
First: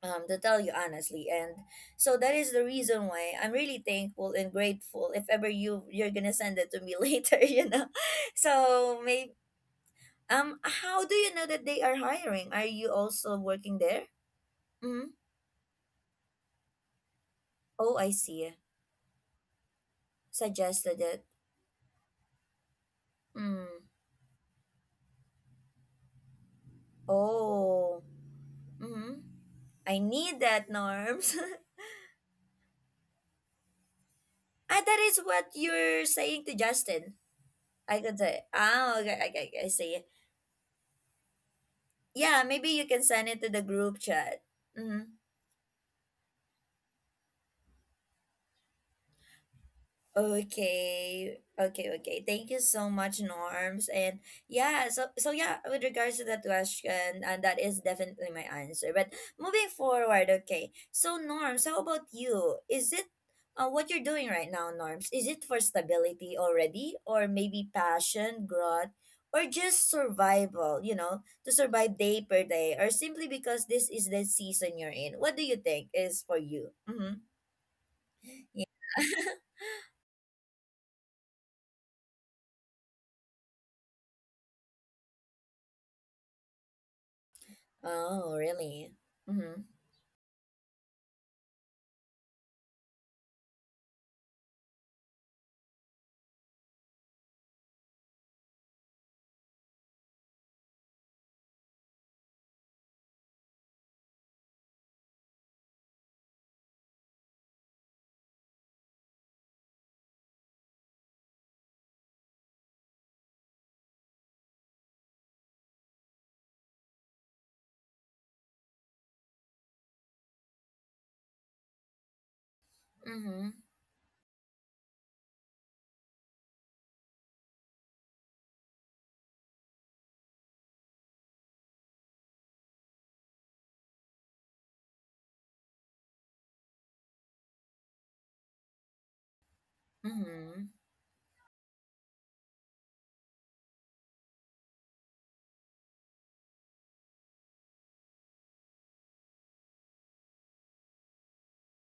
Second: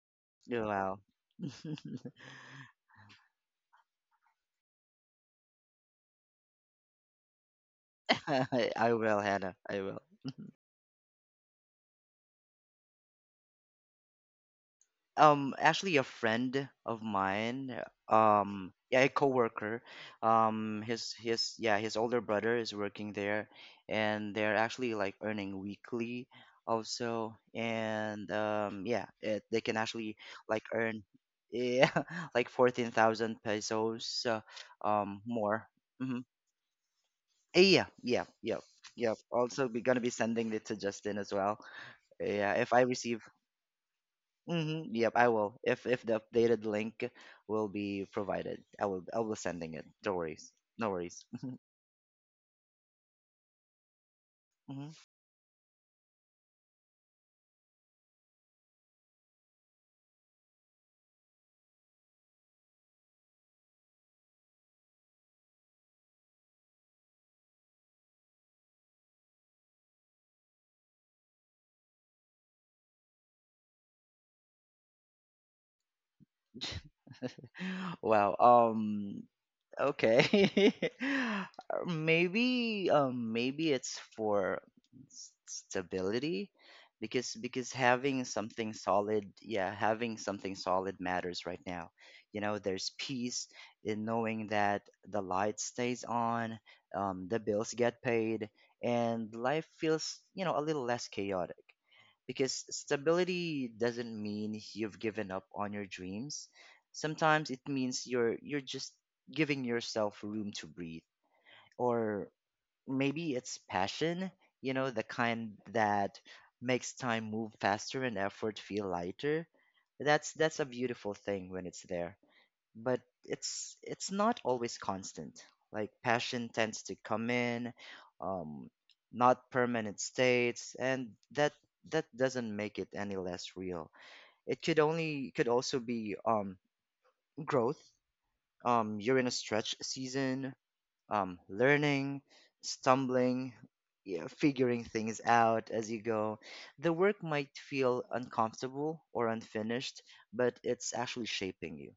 [SPEAKER 1] um, to tell you
[SPEAKER 2] Wow.
[SPEAKER 1] honestly. And
[SPEAKER 2] <laughs>
[SPEAKER 1] so that is the reason why I'm really thankful and grateful if ever you're gonna send it to me <laughs> later,
[SPEAKER 2] I
[SPEAKER 1] so
[SPEAKER 2] will,
[SPEAKER 1] may.
[SPEAKER 2] Hannah. I will.
[SPEAKER 1] How do you know that they are hiring? Are you also working there? Mm-hmm.
[SPEAKER 2] Actually, a friend of mine,
[SPEAKER 1] Oh, I see.
[SPEAKER 2] yeah, a coworker,
[SPEAKER 1] Suggested it.
[SPEAKER 2] his yeah, his older brother is working there,
[SPEAKER 1] Mm.
[SPEAKER 2] and they're actually like earning weekly also.
[SPEAKER 1] Oh.
[SPEAKER 2] And yeah,
[SPEAKER 1] Mm-hmm.
[SPEAKER 2] they can
[SPEAKER 1] I
[SPEAKER 2] actually
[SPEAKER 1] need
[SPEAKER 2] like
[SPEAKER 1] that,
[SPEAKER 2] earn,
[SPEAKER 1] Norms. <laughs>
[SPEAKER 2] yeah, <laughs> like 14,000 pesos,
[SPEAKER 1] Ah, that is what
[SPEAKER 2] more.
[SPEAKER 1] you're
[SPEAKER 2] Hmm.
[SPEAKER 1] saying to Justin,
[SPEAKER 2] yeah
[SPEAKER 1] I could
[SPEAKER 2] yeah
[SPEAKER 1] say.
[SPEAKER 2] yeah
[SPEAKER 1] Ah,
[SPEAKER 2] Yeah,
[SPEAKER 1] okay, okay, okay, I
[SPEAKER 2] also be
[SPEAKER 1] see.
[SPEAKER 2] gonna be sending it to Justin as well.
[SPEAKER 1] Yeah,
[SPEAKER 2] Yeah,
[SPEAKER 1] maybe
[SPEAKER 2] if I
[SPEAKER 1] you can
[SPEAKER 2] receive.
[SPEAKER 1] send it to the group chat.
[SPEAKER 2] Mm-hmm.
[SPEAKER 1] Mm-hmm.
[SPEAKER 2] Yep, I will. If the updated link will be provided, I will sending it. No worries. No worries.
[SPEAKER 1] Okay,
[SPEAKER 2] <laughs>
[SPEAKER 1] okay, okay. Thank you so much, Norms. And yeah,
[SPEAKER 2] Hmm.
[SPEAKER 1] so yeah, with regards to that question, and that is definitely my answer. But moving forward, okay. So Norms, how about you? Is it, what you're doing right now, Norms? Is it for stability already, or maybe passion, growth, or just survival? You know, to survive day per day, or simply because this is the season you're in. What do you think is for you? Mm-hmm.
[SPEAKER 2] <laughs> Wow.
[SPEAKER 1] Yeah.
[SPEAKER 2] Okay. <laughs> Maybe it's for stability, because having
[SPEAKER 1] Oh,
[SPEAKER 2] something
[SPEAKER 1] really?
[SPEAKER 2] solid,
[SPEAKER 1] Mm-hmm.
[SPEAKER 2] yeah, having something solid matters right now. You know, there's peace in knowing that the light stays on, the bills get paid, and life feels, you know, a little less chaotic. Because stability doesn't mean you've given up on your dreams. Sometimes it means you're just giving yourself room to breathe. Or maybe it's passion, you know, the kind that makes time move faster and effort feel lighter. That's a beautiful thing when it's there. But
[SPEAKER 1] Mm-hmm.
[SPEAKER 2] it's it's not always constant. Like passion tends to come in, um, not permanent states, and that doesn't make it any less real. It could only could also be growth. You're in a stretch season,
[SPEAKER 1] Mm-hmm.
[SPEAKER 2] learning, stumbling, yeah, figuring things out as you go. The work might feel uncomfortable or unfinished, but it's actually shaping you.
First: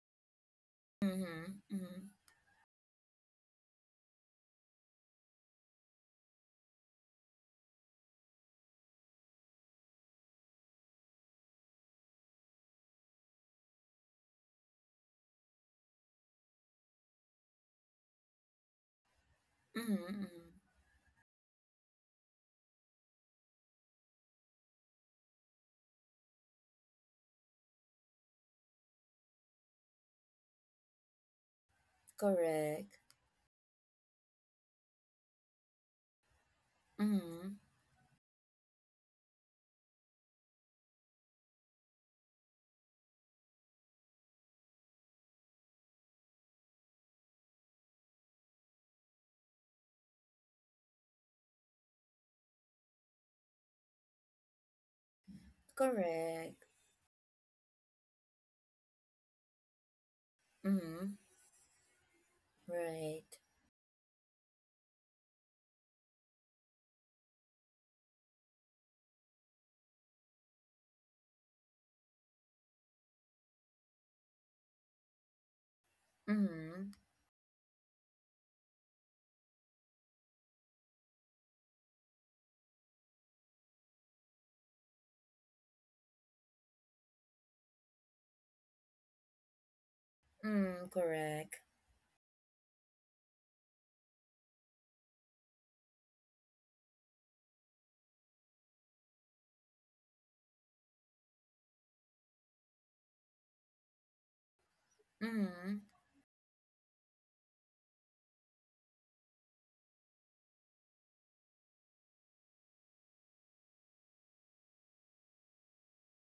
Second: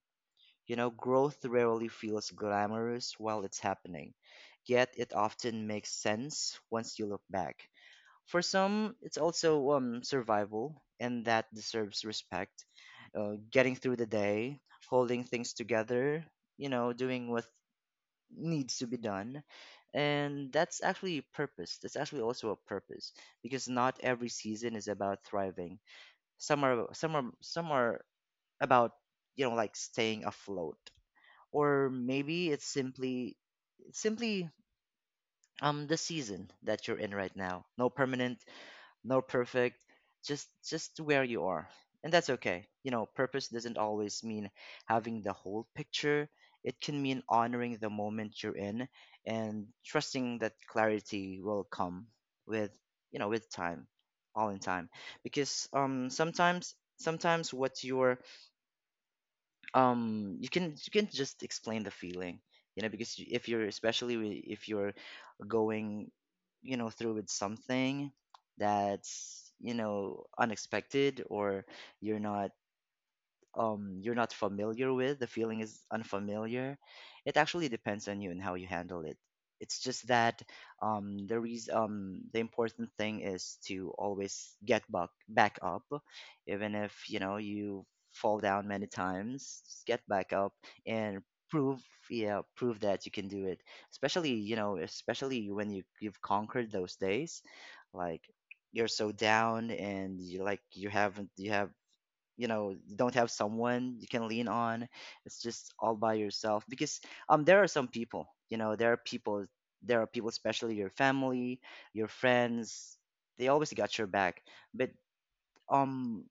[SPEAKER 2] You know, growth
[SPEAKER 1] Mm-hmm.
[SPEAKER 2] rarely
[SPEAKER 1] Mm-hmm.
[SPEAKER 2] feels glamorous while it's happening, yet it often makes sense once you look back. For some, it's also survival, and that deserves respect. Getting through the day, holding things together, you know, doing what needs to be done.
[SPEAKER 1] Mm-hmm. Mm-hmm.
[SPEAKER 2] And that's actually also a purpose, because not every season is about thriving. Some are about, you know, like staying afloat. Or maybe it's
[SPEAKER 1] Correct.
[SPEAKER 2] simply the season that you're in right
[SPEAKER 1] Mm-hmm.
[SPEAKER 2] now. No permanent, no perfect, just where you are. And that's okay. You know, purpose doesn't always mean having the whole picture. It can mean honoring the moment you're in and trusting that clarity will come with, you know, with time, all in time. Because
[SPEAKER 1] Correct.
[SPEAKER 2] sometimes what you're, you can, you can
[SPEAKER 1] Mm-hmm.
[SPEAKER 2] just explain the feeling, you know. Because
[SPEAKER 1] Right.
[SPEAKER 2] if you're going, you know, through with something that's, you know, unexpected, or you're not, you're not familiar with, the feeling is unfamiliar,
[SPEAKER 1] Mm-hmm.
[SPEAKER 2] it actually depends on you and how you handle it. It's just that um, the important thing is to always get back up, even if, you know, you fall down many times, just get back up
[SPEAKER 1] Mm-hmm.
[SPEAKER 2] and
[SPEAKER 1] Correct.
[SPEAKER 2] prove, yeah, prove that you can do it. Especially, you know, especially when you've conquered those days, like you're so down and you, like, you haven't you have, you know, you don't have someone you can lean on. It's
[SPEAKER 1] Mm-hmm.
[SPEAKER 2] just all by yourself, because there are some people, you know, there are people, especially your family, your friends, they always got your back. But um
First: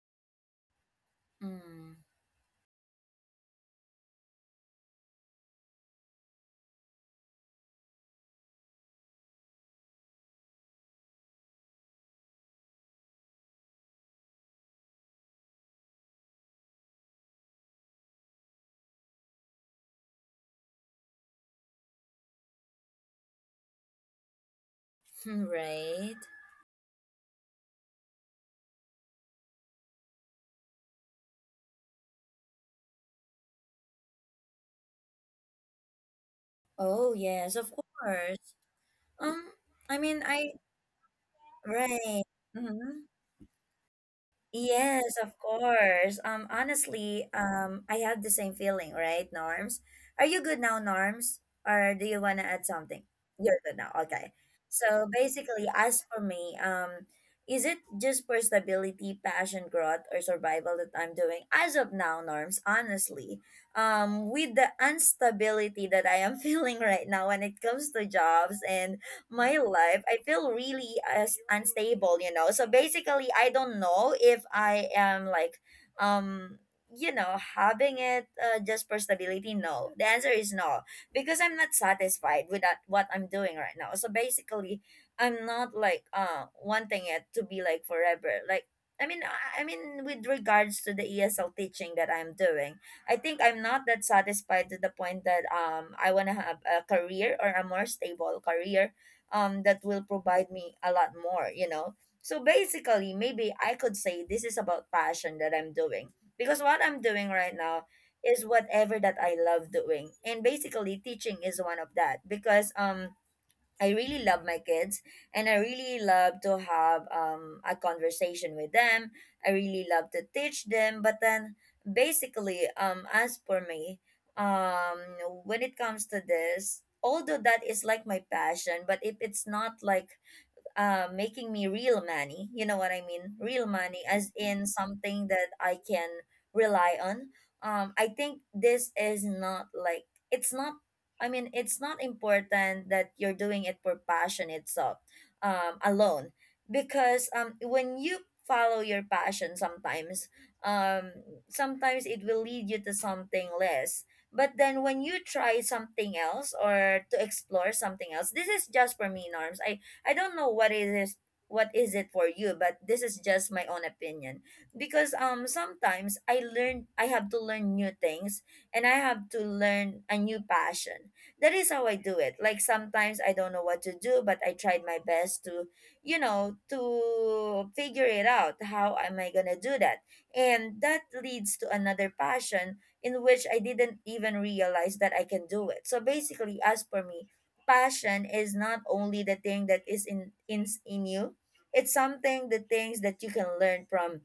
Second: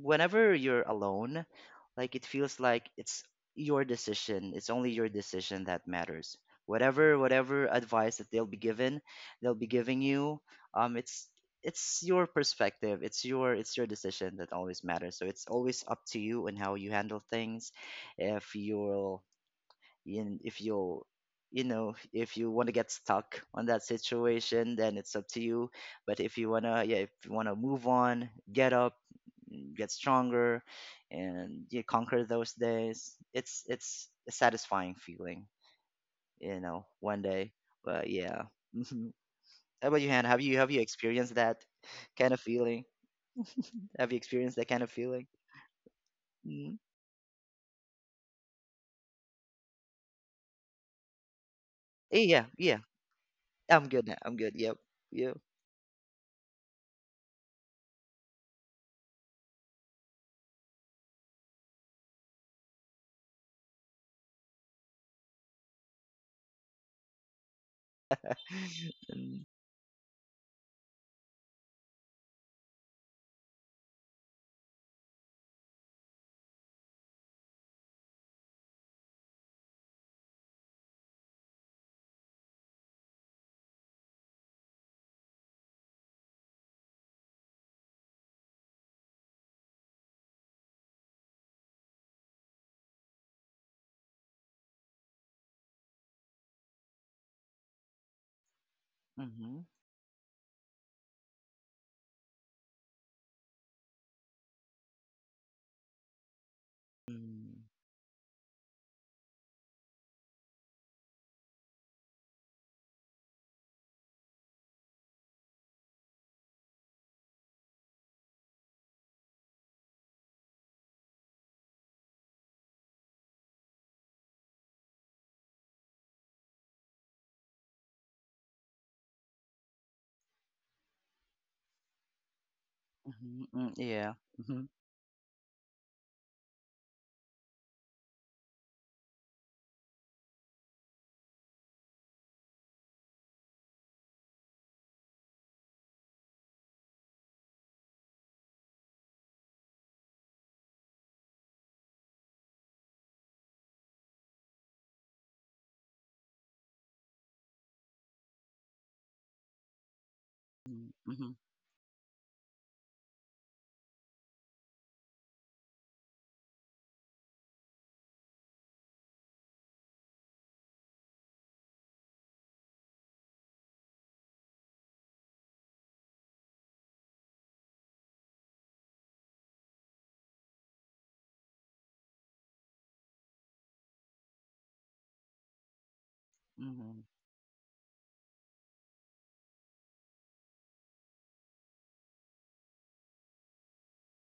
[SPEAKER 2] whenever you're alone,
[SPEAKER 1] Mm-hmm.
[SPEAKER 2] like,
[SPEAKER 1] <laughs>
[SPEAKER 2] it feels like it's your decision. It's only your decision that matters. Whatever advice that they'll be giving you. Um, it's it's your perspective. It's your decision that always matters. So it's always up to you and how you handle things. If you'll if you'll, you know, if you want to get stuck on that situation, then it's up to you.
[SPEAKER 1] Right.
[SPEAKER 2] But if you want to, yeah, if you want to move on, get up and get stronger, and you conquer those days, it's a satisfying feeling, you know,
[SPEAKER 1] Oh
[SPEAKER 2] one day.
[SPEAKER 1] yes, of
[SPEAKER 2] But yeah.
[SPEAKER 1] course.
[SPEAKER 2] Mhm.
[SPEAKER 1] Um,
[SPEAKER 2] How
[SPEAKER 1] I
[SPEAKER 2] about you,
[SPEAKER 1] mean,
[SPEAKER 2] Hannah?
[SPEAKER 1] I
[SPEAKER 2] Have you experienced that
[SPEAKER 1] right.
[SPEAKER 2] kind of feeling?
[SPEAKER 1] Mm-hmm.
[SPEAKER 2] Have you experienced that kind of
[SPEAKER 1] Yes,
[SPEAKER 2] feeling?
[SPEAKER 1] of course.
[SPEAKER 2] Mm.
[SPEAKER 1] Honestly, I have the same feeling, right, Norms? Are you good now, Norms? Or do
[SPEAKER 2] Eh,
[SPEAKER 1] you want
[SPEAKER 2] yeah,
[SPEAKER 1] to add
[SPEAKER 2] yeah.
[SPEAKER 1] something? You're good now. Okay.
[SPEAKER 2] I'm good. Yep.
[SPEAKER 1] So
[SPEAKER 2] Yep.
[SPEAKER 1] basically, as for me, is it just for stability, passion, growth, or survival that I'm doing? As of now, Norms, honestly, with the instability that I am <laughs> feeling right now when it comes to jobs and
[SPEAKER 2] <laughs>
[SPEAKER 1] my life, I feel really as unstable, you know. So basically, I don't know if I am like, um, you know, having it, just for stability. No, the answer is no, because I'm not satisfied with that what I'm doing right now. So basically, I'm not like wanting it to be like forever. Like I mean, I mean, with regards to the ESL teaching that I'm doing, I think I'm not that satisfied to the point that I want to have a career or a more stable career
[SPEAKER 2] Mm-hmm.
[SPEAKER 1] that will provide me a lot more, you know. So basically, maybe I could say this is about passion that I'm doing, because what I'm doing right
[SPEAKER 2] Mm-hmm.
[SPEAKER 1] now is whatever that I love doing. And basically, teaching is one of that because I really love my kids, and I really love to have, a conversation with them. I really love to teach them. But then basically, as for me, um, when it comes to this, although that is like my passion, but if it's not like, making me real money. You know what I mean? Real
[SPEAKER 2] Mm.
[SPEAKER 1] money,
[SPEAKER 2] Yeah.
[SPEAKER 1] as
[SPEAKER 2] Mm-hmm.
[SPEAKER 1] in something that I can rely on. I think this is not like it's not. I mean, it's not important that you're doing it for passion itself, alone, because when you follow your passion, sometimes, um, sometimes it will lead you to something less. But then when you try something else or to explore something else, this is just for me, Norms. I don't know what it is,
[SPEAKER 2] Mm-hmm.
[SPEAKER 1] what is it for you, but this is just my own opinion. Because sometimes I have to learn new things, and I have to learn a new passion. That is how I do it. Like sometimes I don't know what to do, but I tried my best to, you know, to figure it out. How am I gonna do that? And that leads to another passion in which I didn't even realize that I can do it. So basically, as for
[SPEAKER 2] Mm-hmm.
[SPEAKER 1] me, passion is not only the thing that is in you, it's something, the things that you can learn from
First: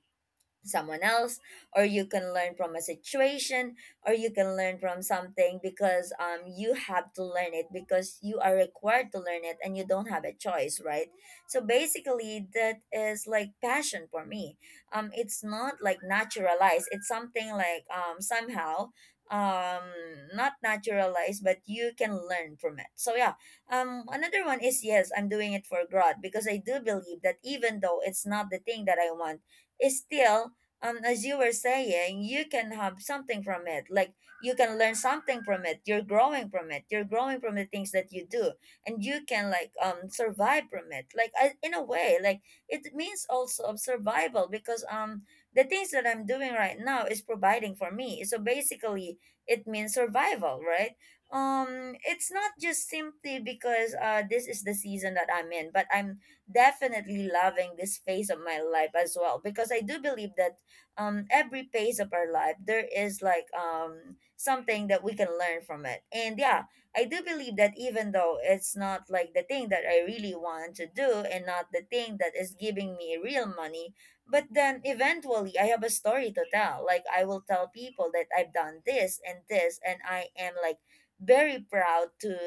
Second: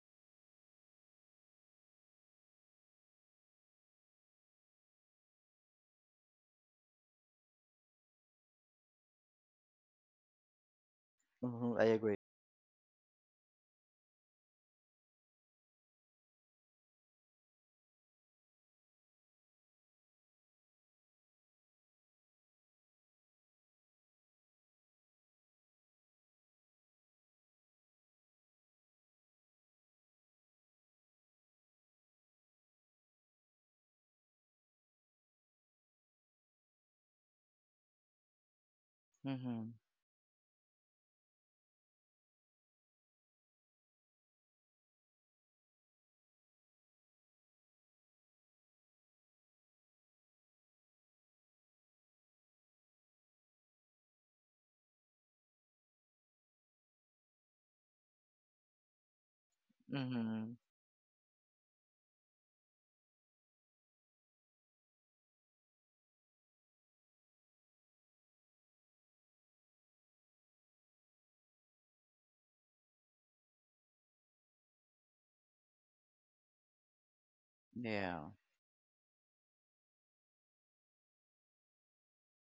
[SPEAKER 1] someone else, or you can learn from a situation, or you can learn from something, because you have to learn it because you are required to learn it and you don't have a choice, right? So
[SPEAKER 2] Mm-hmm. I agree.
[SPEAKER 1] basically, that is like passion for me. Um, it's not like naturalized, it's something like somehow, um, not naturalized, but you can learn from it, so yeah. Um, another one is, yes, I'm doing it for God, because I do believe that even though it's not the thing that I want, is still, as you were saying, you can have something from it. Like you can learn something from it. You're growing from it. You're growing from the things that you do, and you can
[SPEAKER 2] Mm-hmm.
[SPEAKER 1] like survive from it. Like I, in a way, like it means also of survival, because the things that I'm doing right now is providing for me. So basically, it means survival, right? It's not just simply because this is the season that I'm in, but I'm definitely loving this phase of my life as well, because I do believe
[SPEAKER 2] Mm-hmm.
[SPEAKER 1] that every phase of our life there is like something that we can learn from it. And yeah, I do believe that even though it's not like the thing that I really want to do and not the thing that is giving me real money, but then eventually I have a story to tell. Like I will tell people that
[SPEAKER 2] Yeah.
[SPEAKER 1] I've done this and this, and I am like very proud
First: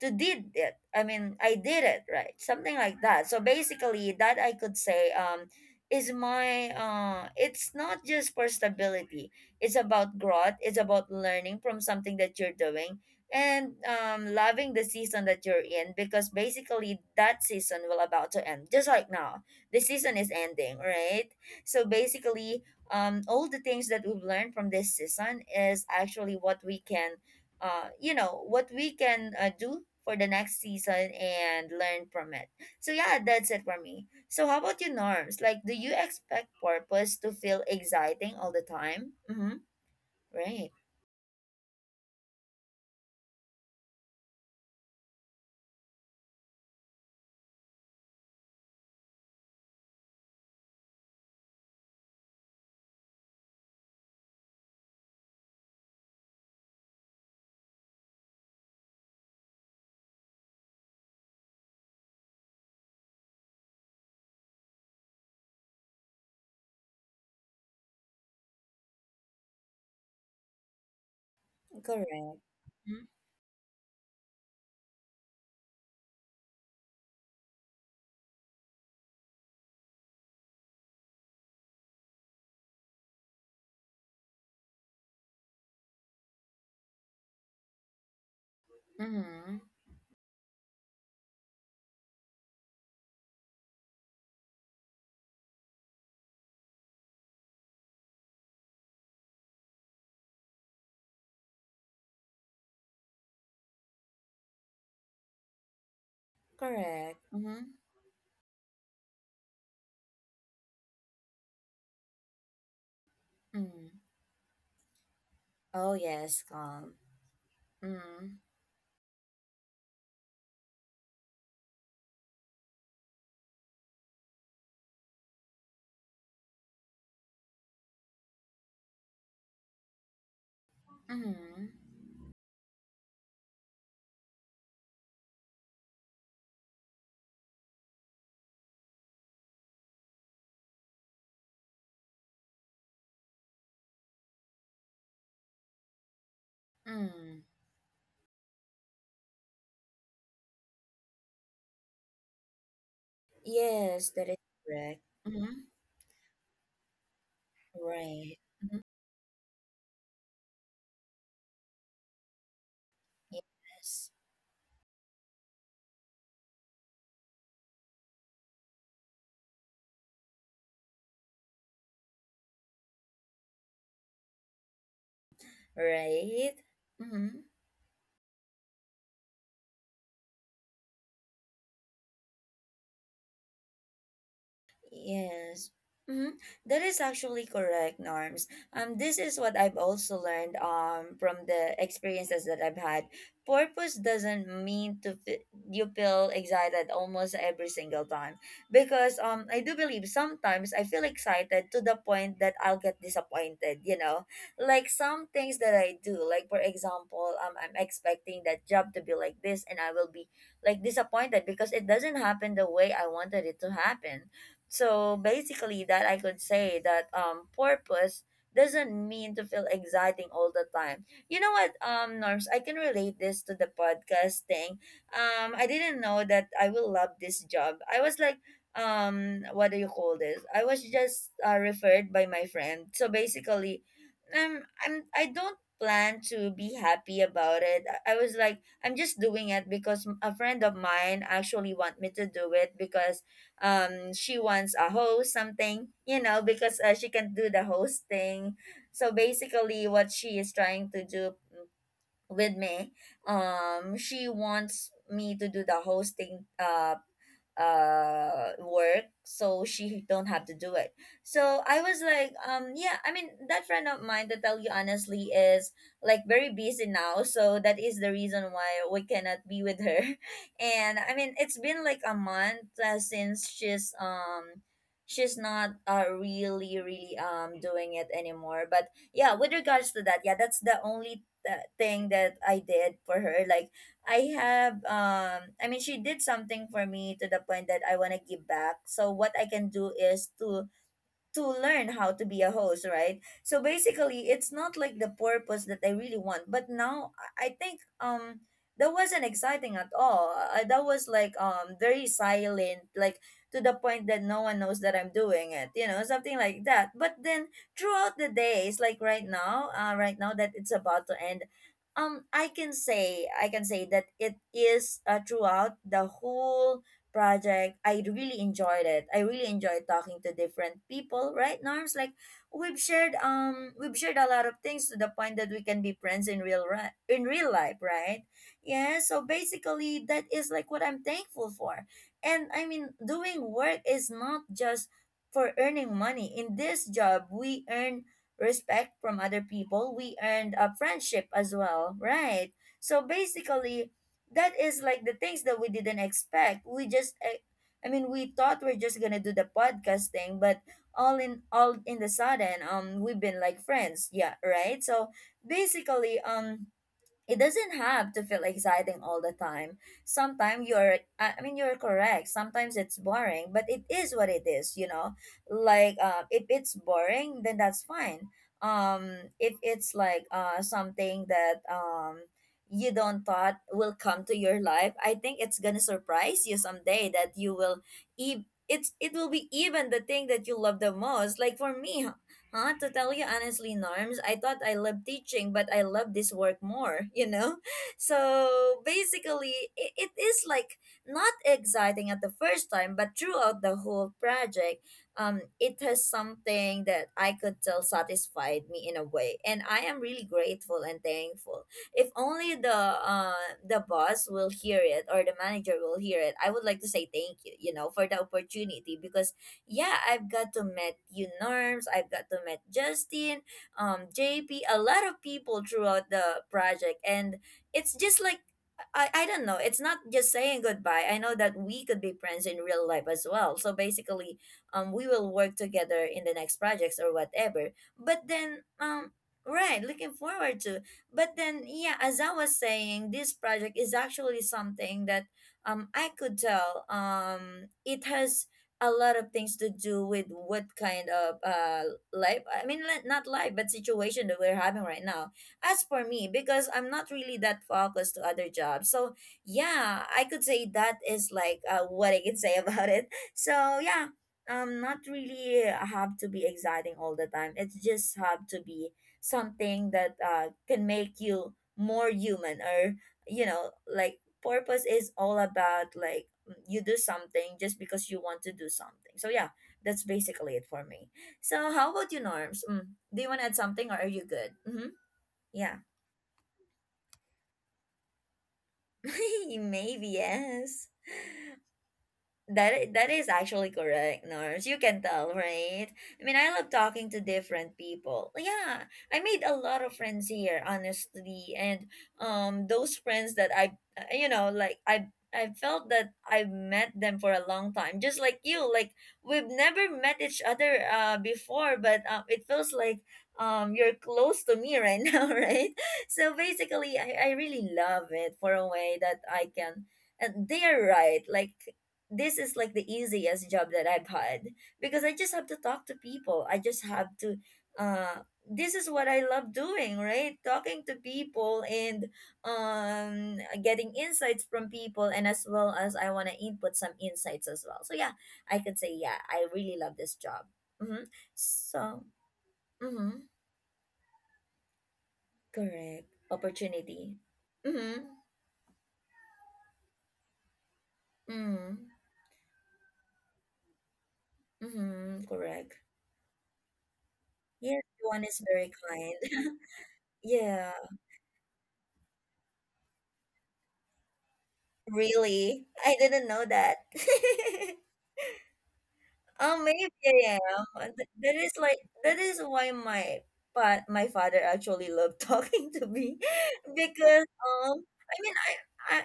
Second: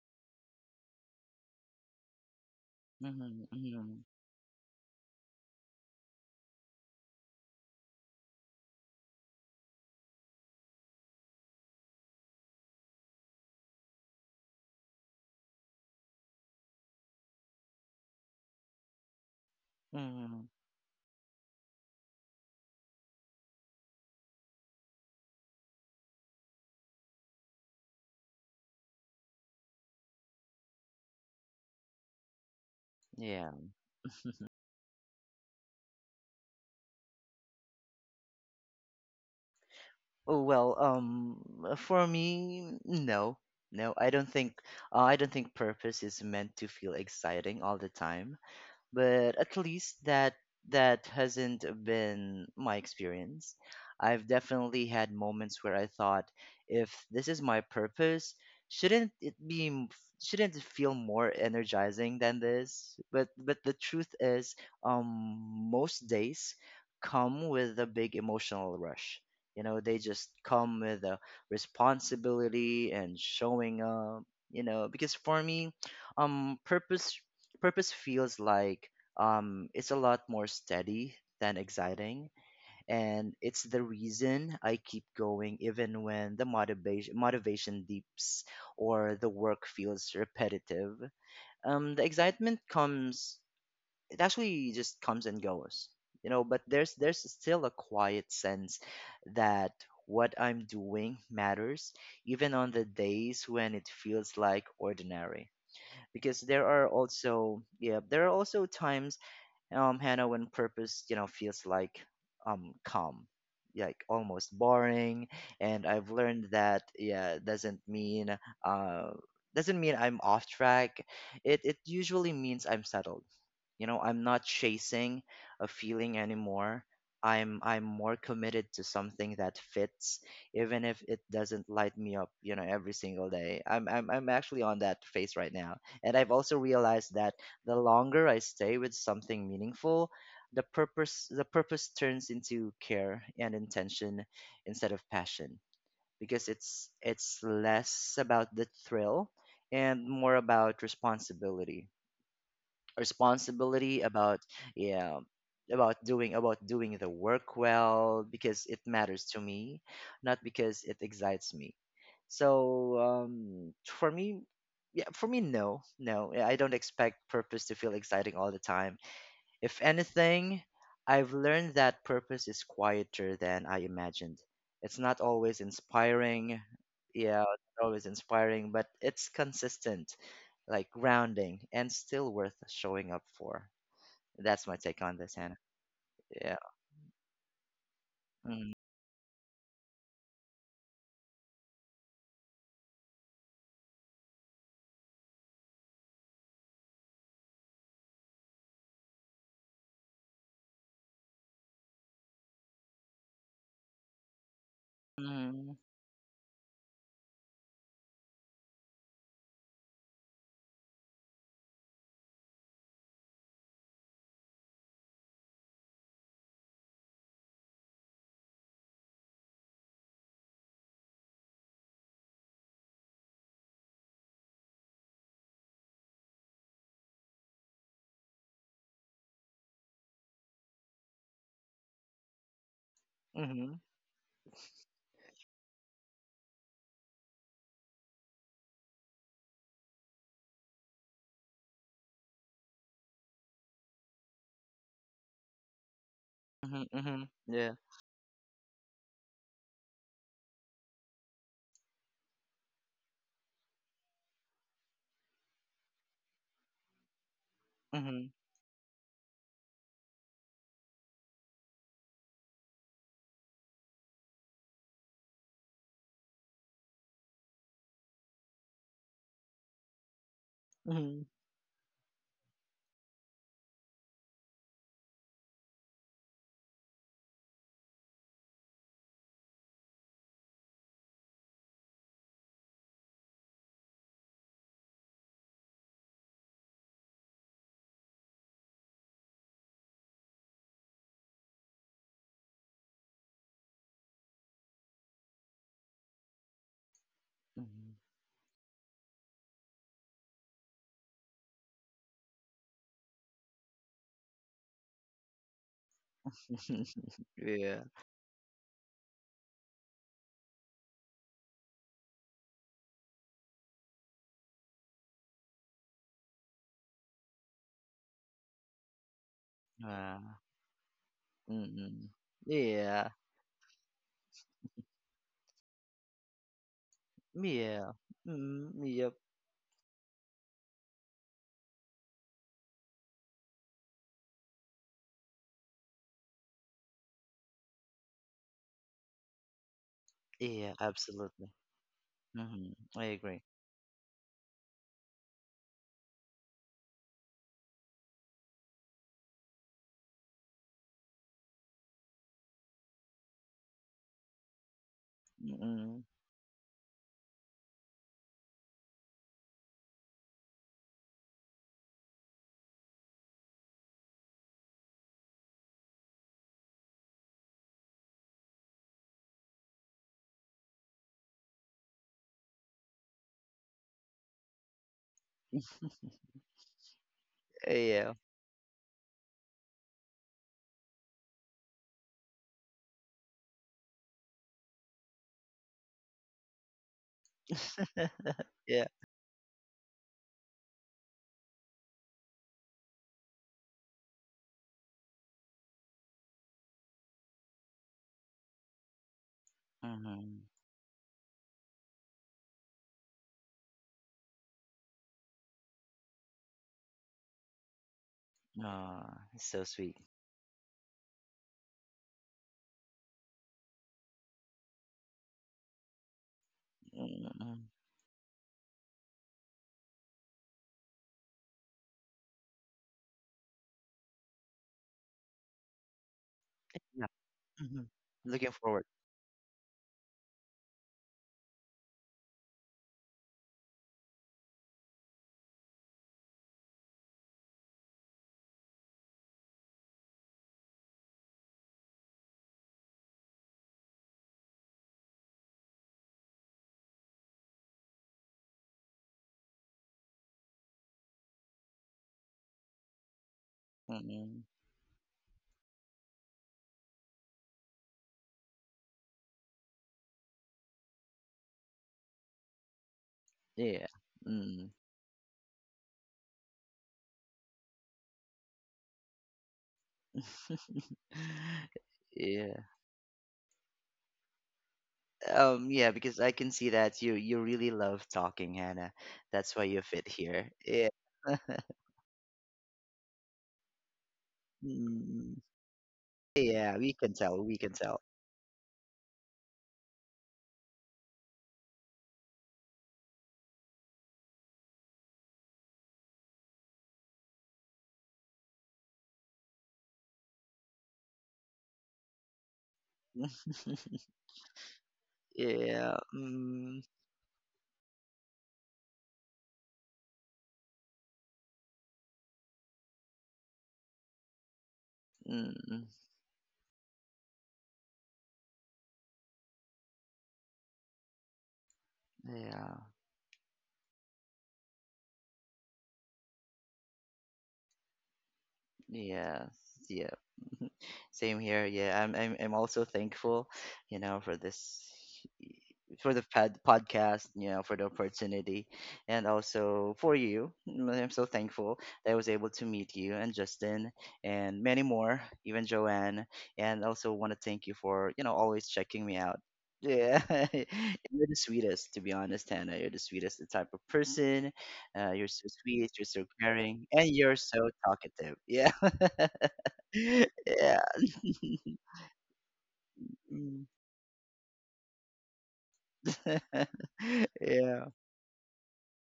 [SPEAKER 1] to did it, I mean I did it, right? Something like that. So
[SPEAKER 2] Mm-hmm. Mm-hmm.
[SPEAKER 1] basically, that I could say is my, uh, it's not just for stability, it's about growth, it's about learning from something that you're doing, and loving the season that you're in, because basically that season will about to end, just like now the season is
[SPEAKER 2] Mm-hmm.
[SPEAKER 1] ending, right? So basically, all the things that we've learned from this season is actually what we can, uh, you know, what we can, do for the next season and learn from it. So yeah,
[SPEAKER 2] Yeah.
[SPEAKER 1] that's it for me. So how about you, Norms? Like, do you expect purpose to feel exciting all the time? Mm-hmm.
[SPEAKER 2] Oh,
[SPEAKER 1] Right.
[SPEAKER 2] well, for me, no, no, I don't think, I don't think purpose is meant to feel exciting all the time, but at least that that hasn't been my experience. I've definitely had moments where I thought, if this is my purpose, shouldn't it be m- shouldn't it feel more energizing than this? But the truth is, um, most days come with a big emotional rush. You know, they just come with a
[SPEAKER 1] Correct.
[SPEAKER 2] responsibility and showing up. You know, because for me, um, purpose purpose feels like, it's a lot more steady than exciting, and it's the reason I keep going even when the motivation dips or the
[SPEAKER 1] Mm-hmm.
[SPEAKER 2] work feels repetitive. The excitement comes, it actually just comes and goes, you know, but there's still a quiet sense that what I'm doing matters even on the days when it feels like ordinary. Because there are
[SPEAKER 1] Correct.
[SPEAKER 2] also,
[SPEAKER 1] Mm-hmm.
[SPEAKER 2] yeah, there are also times, Hannah, when purpose, you know, feels like, calm,
[SPEAKER 1] Mm-hmm.
[SPEAKER 2] like almost boring, and
[SPEAKER 1] Oh,
[SPEAKER 2] I've
[SPEAKER 1] yes,
[SPEAKER 2] learned that,
[SPEAKER 1] calm.
[SPEAKER 2] yeah, doesn't
[SPEAKER 1] Mm-hmm.
[SPEAKER 2] mean, uh doesn't mean I'm off track. It usually means I'm settled. You know, I'm not chasing a feeling anymore. I'm more committed to something that fits, even if it
[SPEAKER 1] Mm-hmm.
[SPEAKER 2] doesn't light me up, you know, every single day. I'm actually on that phase right now. And I've also realized that the longer I stay with something meaningful, the purpose turns into care and intention instead of passion, because it's
[SPEAKER 1] Mm-hmm.
[SPEAKER 2] less about the thrill and more about responsibility. Responsibility
[SPEAKER 1] Yes, that is
[SPEAKER 2] about,
[SPEAKER 1] correct.
[SPEAKER 2] yeah,
[SPEAKER 1] Mm-hmm.
[SPEAKER 2] about doing the work well
[SPEAKER 1] Right.
[SPEAKER 2] because it
[SPEAKER 1] Mm-hmm.
[SPEAKER 2] matters to me, not because it excites me. So
[SPEAKER 1] Yes.
[SPEAKER 2] for me, yeah, for me, no, no, I don't expect purpose to feel exciting all the time. If anything, I've learned that purpose is quieter than I imagined. It's not always
[SPEAKER 1] Right?
[SPEAKER 2] inspiring.
[SPEAKER 1] Mm-hmm.
[SPEAKER 2] Yeah, it's not always inspiring, but it's consistent, like grounding, and still worth showing up for. That's my take on this, Hannah.
[SPEAKER 1] Yes. Mhm.
[SPEAKER 2] Yeah.
[SPEAKER 1] That is actually correct, Norms.
[SPEAKER 2] Mm-hmm.
[SPEAKER 1] This is what I've also learned from the experiences that I've had. Purpose doesn't mean to f- you feel excited almost every single time, because I do believe sometimes I feel excited to the point that I'll get disappointed. You know, like some things that I do, like for example, I'm expecting that job to be like this, and I will be like disappointed because it doesn't happen the way I wanted it to happen. So basically, that I could say that purpose doesn't mean to feel exciting all the time. You know what, Norms, I can relate this to the podcast thing. I didn't know that I will love this job. I was like, what do you call this? I was just, referred by my friend. So
[SPEAKER 2] Mm-hmm.
[SPEAKER 1] basically, I don't plan to be happy about it. I was like, I'm just doing it because a friend of mine actually want me to do it, because she wants a host something, you know,
[SPEAKER 2] Hmm.
[SPEAKER 1] because, she
[SPEAKER 2] Hmm.
[SPEAKER 1] can do the
[SPEAKER 2] Yeah.
[SPEAKER 1] host thing. So basically what she is trying to do with me. She wants me to do the hosting uh
[SPEAKER 2] Hmm.
[SPEAKER 1] uh work so she don't have to do it. So I was like yeah, I mean that friend of mine, to tell you honestly, is like very busy now, so that is the reason why we cannot be with her <laughs> and I
[SPEAKER 2] Hmm.
[SPEAKER 1] mean, it's been like a month, since she's not, uh, really doing it anymore. But yeah, with regards to that, yeah, that's the only, that thing that I did for her. Like I have I mean she did something for me to the point that I want to give back. So what I can do is to learn how to be a host, right? So basically, it's not like the purpose that I really want. But now I think
[SPEAKER 2] Hmm.
[SPEAKER 1] that wasn't exciting at all. That was like very silent, like to the point that no one knows that I'm doing it, you know, something like that.
[SPEAKER 2] <laughs>
[SPEAKER 1] But then
[SPEAKER 2] Yeah.
[SPEAKER 1] throughout the days, like right now, right now that it's about to end, I can say that it is, throughout the whole project, I really enjoyed it. I really enjoyed
[SPEAKER 2] Uh,
[SPEAKER 1] talking to different people, right, Norms?
[SPEAKER 2] mm-mm.
[SPEAKER 1] Like
[SPEAKER 2] Yeah.
[SPEAKER 1] we've shared a lot of things to the point that we can be friends in real in real life,
[SPEAKER 2] Yeah.
[SPEAKER 1] right?
[SPEAKER 2] Mm,
[SPEAKER 1] Yeah,
[SPEAKER 2] yep.
[SPEAKER 1] so basically that is like what I'm thankful for. And I mean, doing work is not just for earning money. In this job, we earn respect from other people. We earned a
[SPEAKER 2] Yeah,
[SPEAKER 1] friendship
[SPEAKER 2] absolutely.
[SPEAKER 1] as well, right?
[SPEAKER 2] Mhm,
[SPEAKER 1] So
[SPEAKER 2] I agree.
[SPEAKER 1] basically, that is like the things that we didn't expect. We thought we're just gonna do the podcast thing, but all, in the sudden, we've been like friends, yeah, right. So
[SPEAKER 2] Mm.
[SPEAKER 1] basically, it doesn't have to feel exciting all the time. Sometimes you're, I mean, you're correct. Sometimes it's boring, but it is what it is, you know? Like, if it's boring, then that's fine. If it's like something that you don't thought will come to your life, I think it's gonna
[SPEAKER 2] <laughs>
[SPEAKER 1] surprise you someday that
[SPEAKER 2] Yeah.
[SPEAKER 1] it will be even the thing that you love the most. Like for me, huh? To tell you honestly, Norms, I thought I loved teaching, but I love this work more, <laughs> you know?
[SPEAKER 2] <laughs>
[SPEAKER 1] So
[SPEAKER 2] Yeah.
[SPEAKER 1] basically, it is like not exciting at the first time, but throughout the whole project, it has something that I could tell satisfied me in a way. And I am really
[SPEAKER 2] Mhm.
[SPEAKER 1] grateful and thankful. If only the boss will hear it or the manager will hear it, I would like to say thank you, you know, for the opportunity
[SPEAKER 2] Aw,
[SPEAKER 1] because
[SPEAKER 2] so sweet.
[SPEAKER 1] yeah, I've got to meet you, Norms, I've got to meet Justin, JP, a lot of people throughout the project. And
[SPEAKER 2] Mm.
[SPEAKER 1] it's just like I don't know, it's not just saying goodbye. I know that we could be friends in real life as well. So basically, we will work together in the next projects
[SPEAKER 2] Yeah.
[SPEAKER 1] or whatever.
[SPEAKER 2] Mhm.
[SPEAKER 1] But
[SPEAKER 2] Looking
[SPEAKER 1] then
[SPEAKER 2] forward.
[SPEAKER 1] right, looking forward to but then yeah, as I was saying, this project is actually something that I could tell it has a lot of things to do with what kind of life I mean li- not life but situation that we're having right now. As for me, because I'm not really that focused to other jobs. So yeah, I could say that is like what I can say <laughs> about it. So yeah,
[SPEAKER 2] Mm.
[SPEAKER 1] not really have to be exciting all the time, it's just have to be something that can make you more human or you know,
[SPEAKER 2] Yeah.
[SPEAKER 1] like
[SPEAKER 2] Mm.
[SPEAKER 1] purpose is all about like you do something just because you want to do something. So yeah, that's basically it for me.
[SPEAKER 2] <laughs>
[SPEAKER 1] So how about you,
[SPEAKER 2] Yeah.
[SPEAKER 1] Norms? Mm. Do you want to add something or are you good? Mm-hmm. Yeah.
[SPEAKER 2] Yeah, because I can see that you really love talking, Hannah. That's
[SPEAKER 1] <laughs>
[SPEAKER 2] why you
[SPEAKER 1] Maybe
[SPEAKER 2] fit here.
[SPEAKER 1] yes.
[SPEAKER 2] Yeah. <laughs>
[SPEAKER 1] That is actually correct, Nars. You can tell,
[SPEAKER 2] Mm.
[SPEAKER 1] right? I mean, I love
[SPEAKER 2] Yeah, we
[SPEAKER 1] talking
[SPEAKER 2] can
[SPEAKER 1] to
[SPEAKER 2] tell. We
[SPEAKER 1] different
[SPEAKER 2] can tell.
[SPEAKER 1] people. Yeah, I made a lot of friends here, honestly, and those friends that you know, like I felt that I met them for a long time, just like you. Like we've never met each other before, but it feels like you're
[SPEAKER 2] <laughs>
[SPEAKER 1] close to me right <laughs> now, right?
[SPEAKER 2] Yeah.
[SPEAKER 1] So
[SPEAKER 2] Mm.
[SPEAKER 1] basically, I really love it for a way that I can and they are right like this is like the easiest job that I've had because I just have to
[SPEAKER 2] Mm.
[SPEAKER 1] talk to people. I just have to this is what I love doing, right? Talking to people and
[SPEAKER 2] Yeah.
[SPEAKER 1] getting insights from people and as well as I want to input some insights as well. So yeah, I could say yeah, I
[SPEAKER 2] Yes.
[SPEAKER 1] really love
[SPEAKER 2] Yes.
[SPEAKER 1] this job. Mm-hmm.
[SPEAKER 2] Same here. Yeah,
[SPEAKER 1] So,
[SPEAKER 2] I'm also
[SPEAKER 1] mm-hmm,
[SPEAKER 2] thankful, you know, for this
[SPEAKER 1] correct.
[SPEAKER 2] for the
[SPEAKER 1] Opportunity.
[SPEAKER 2] podcast, you know, for the
[SPEAKER 1] Mm-hmm.
[SPEAKER 2] opportunity and also for you. Mm, I'm so thankful
[SPEAKER 1] Mm-hmm.
[SPEAKER 2] that I was able to meet you and Justin and many more,
[SPEAKER 1] Mm-hmm.
[SPEAKER 2] even
[SPEAKER 1] Correct.
[SPEAKER 2] Joanne, and also want to thank you
[SPEAKER 1] Yes,
[SPEAKER 2] for, you
[SPEAKER 1] one
[SPEAKER 2] know,
[SPEAKER 1] is
[SPEAKER 2] always
[SPEAKER 1] very
[SPEAKER 2] checking
[SPEAKER 1] kind.
[SPEAKER 2] me out.
[SPEAKER 1] <laughs>
[SPEAKER 2] Yeah, <laughs>
[SPEAKER 1] Yeah.
[SPEAKER 2] you're the sweetest, to be honest, Hannah. You're the sweetest type of person. You're so
[SPEAKER 1] Really?
[SPEAKER 2] sweet,
[SPEAKER 1] I
[SPEAKER 2] you're so
[SPEAKER 1] didn't know
[SPEAKER 2] caring,
[SPEAKER 1] that.
[SPEAKER 2] and you're so
[SPEAKER 1] <laughs>
[SPEAKER 2] talkative. Yeah,
[SPEAKER 1] Oh, maybe I
[SPEAKER 2] <laughs>
[SPEAKER 1] am.
[SPEAKER 2] yeah.
[SPEAKER 1] That is
[SPEAKER 2] <laughs>
[SPEAKER 1] like that is why my
[SPEAKER 2] Mm.
[SPEAKER 1] but my father actually loved <laughs> talking to me
[SPEAKER 2] <laughs>
[SPEAKER 1] because
[SPEAKER 2] Yeah.
[SPEAKER 1] I mean,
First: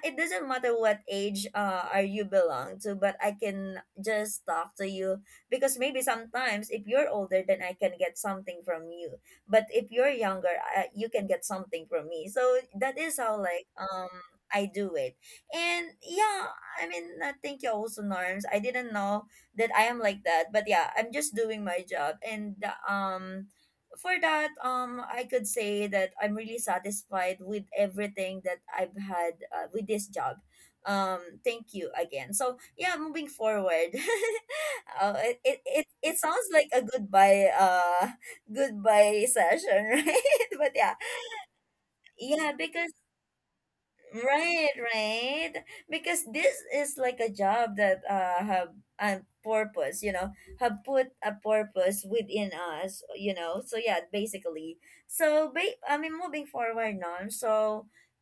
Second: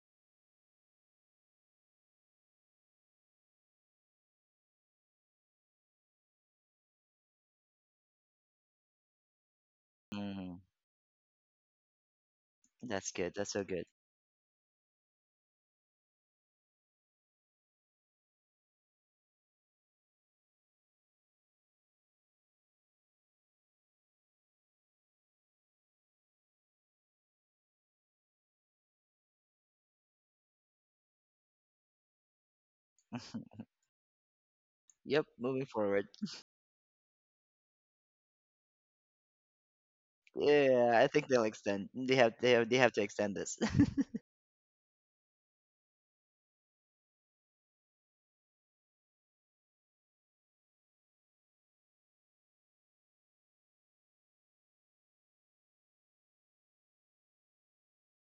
[SPEAKER 1] it doesn't matter what age are you belong to, but I can just talk to you, because maybe sometimes if you're older, then I can get something from you, but if you're
[SPEAKER 2] Mm,
[SPEAKER 1] younger, you can get something from me. So that
[SPEAKER 2] that's
[SPEAKER 1] is
[SPEAKER 2] good.
[SPEAKER 1] how
[SPEAKER 2] That's so
[SPEAKER 1] like
[SPEAKER 2] good.
[SPEAKER 1] I do it. And yeah, I mean, thank you also, Norms. I didn't know that I am like that, but yeah, I'm just doing my job. And um for that, I could say that I'm really satisfied with everything that I've had with this job. Thank you again. So yeah, moving
[SPEAKER 2] <laughs>
[SPEAKER 1] forward, <laughs>
[SPEAKER 2] Yep.
[SPEAKER 1] it, it
[SPEAKER 2] Moving
[SPEAKER 1] it
[SPEAKER 2] forward.
[SPEAKER 1] it sounds like a goodbye <laughs> goodbye session, <laughs> right? But
[SPEAKER 2] Yeah,
[SPEAKER 1] yeah,
[SPEAKER 2] I think they'll extend. They have. They
[SPEAKER 1] yeah,
[SPEAKER 2] have. They have
[SPEAKER 1] because
[SPEAKER 2] to extend this. <laughs>
[SPEAKER 1] right, right. Because this is like a job that have a purpose, you know, have put a purpose within us, you know. So yeah, basically. I mean moving forward now. So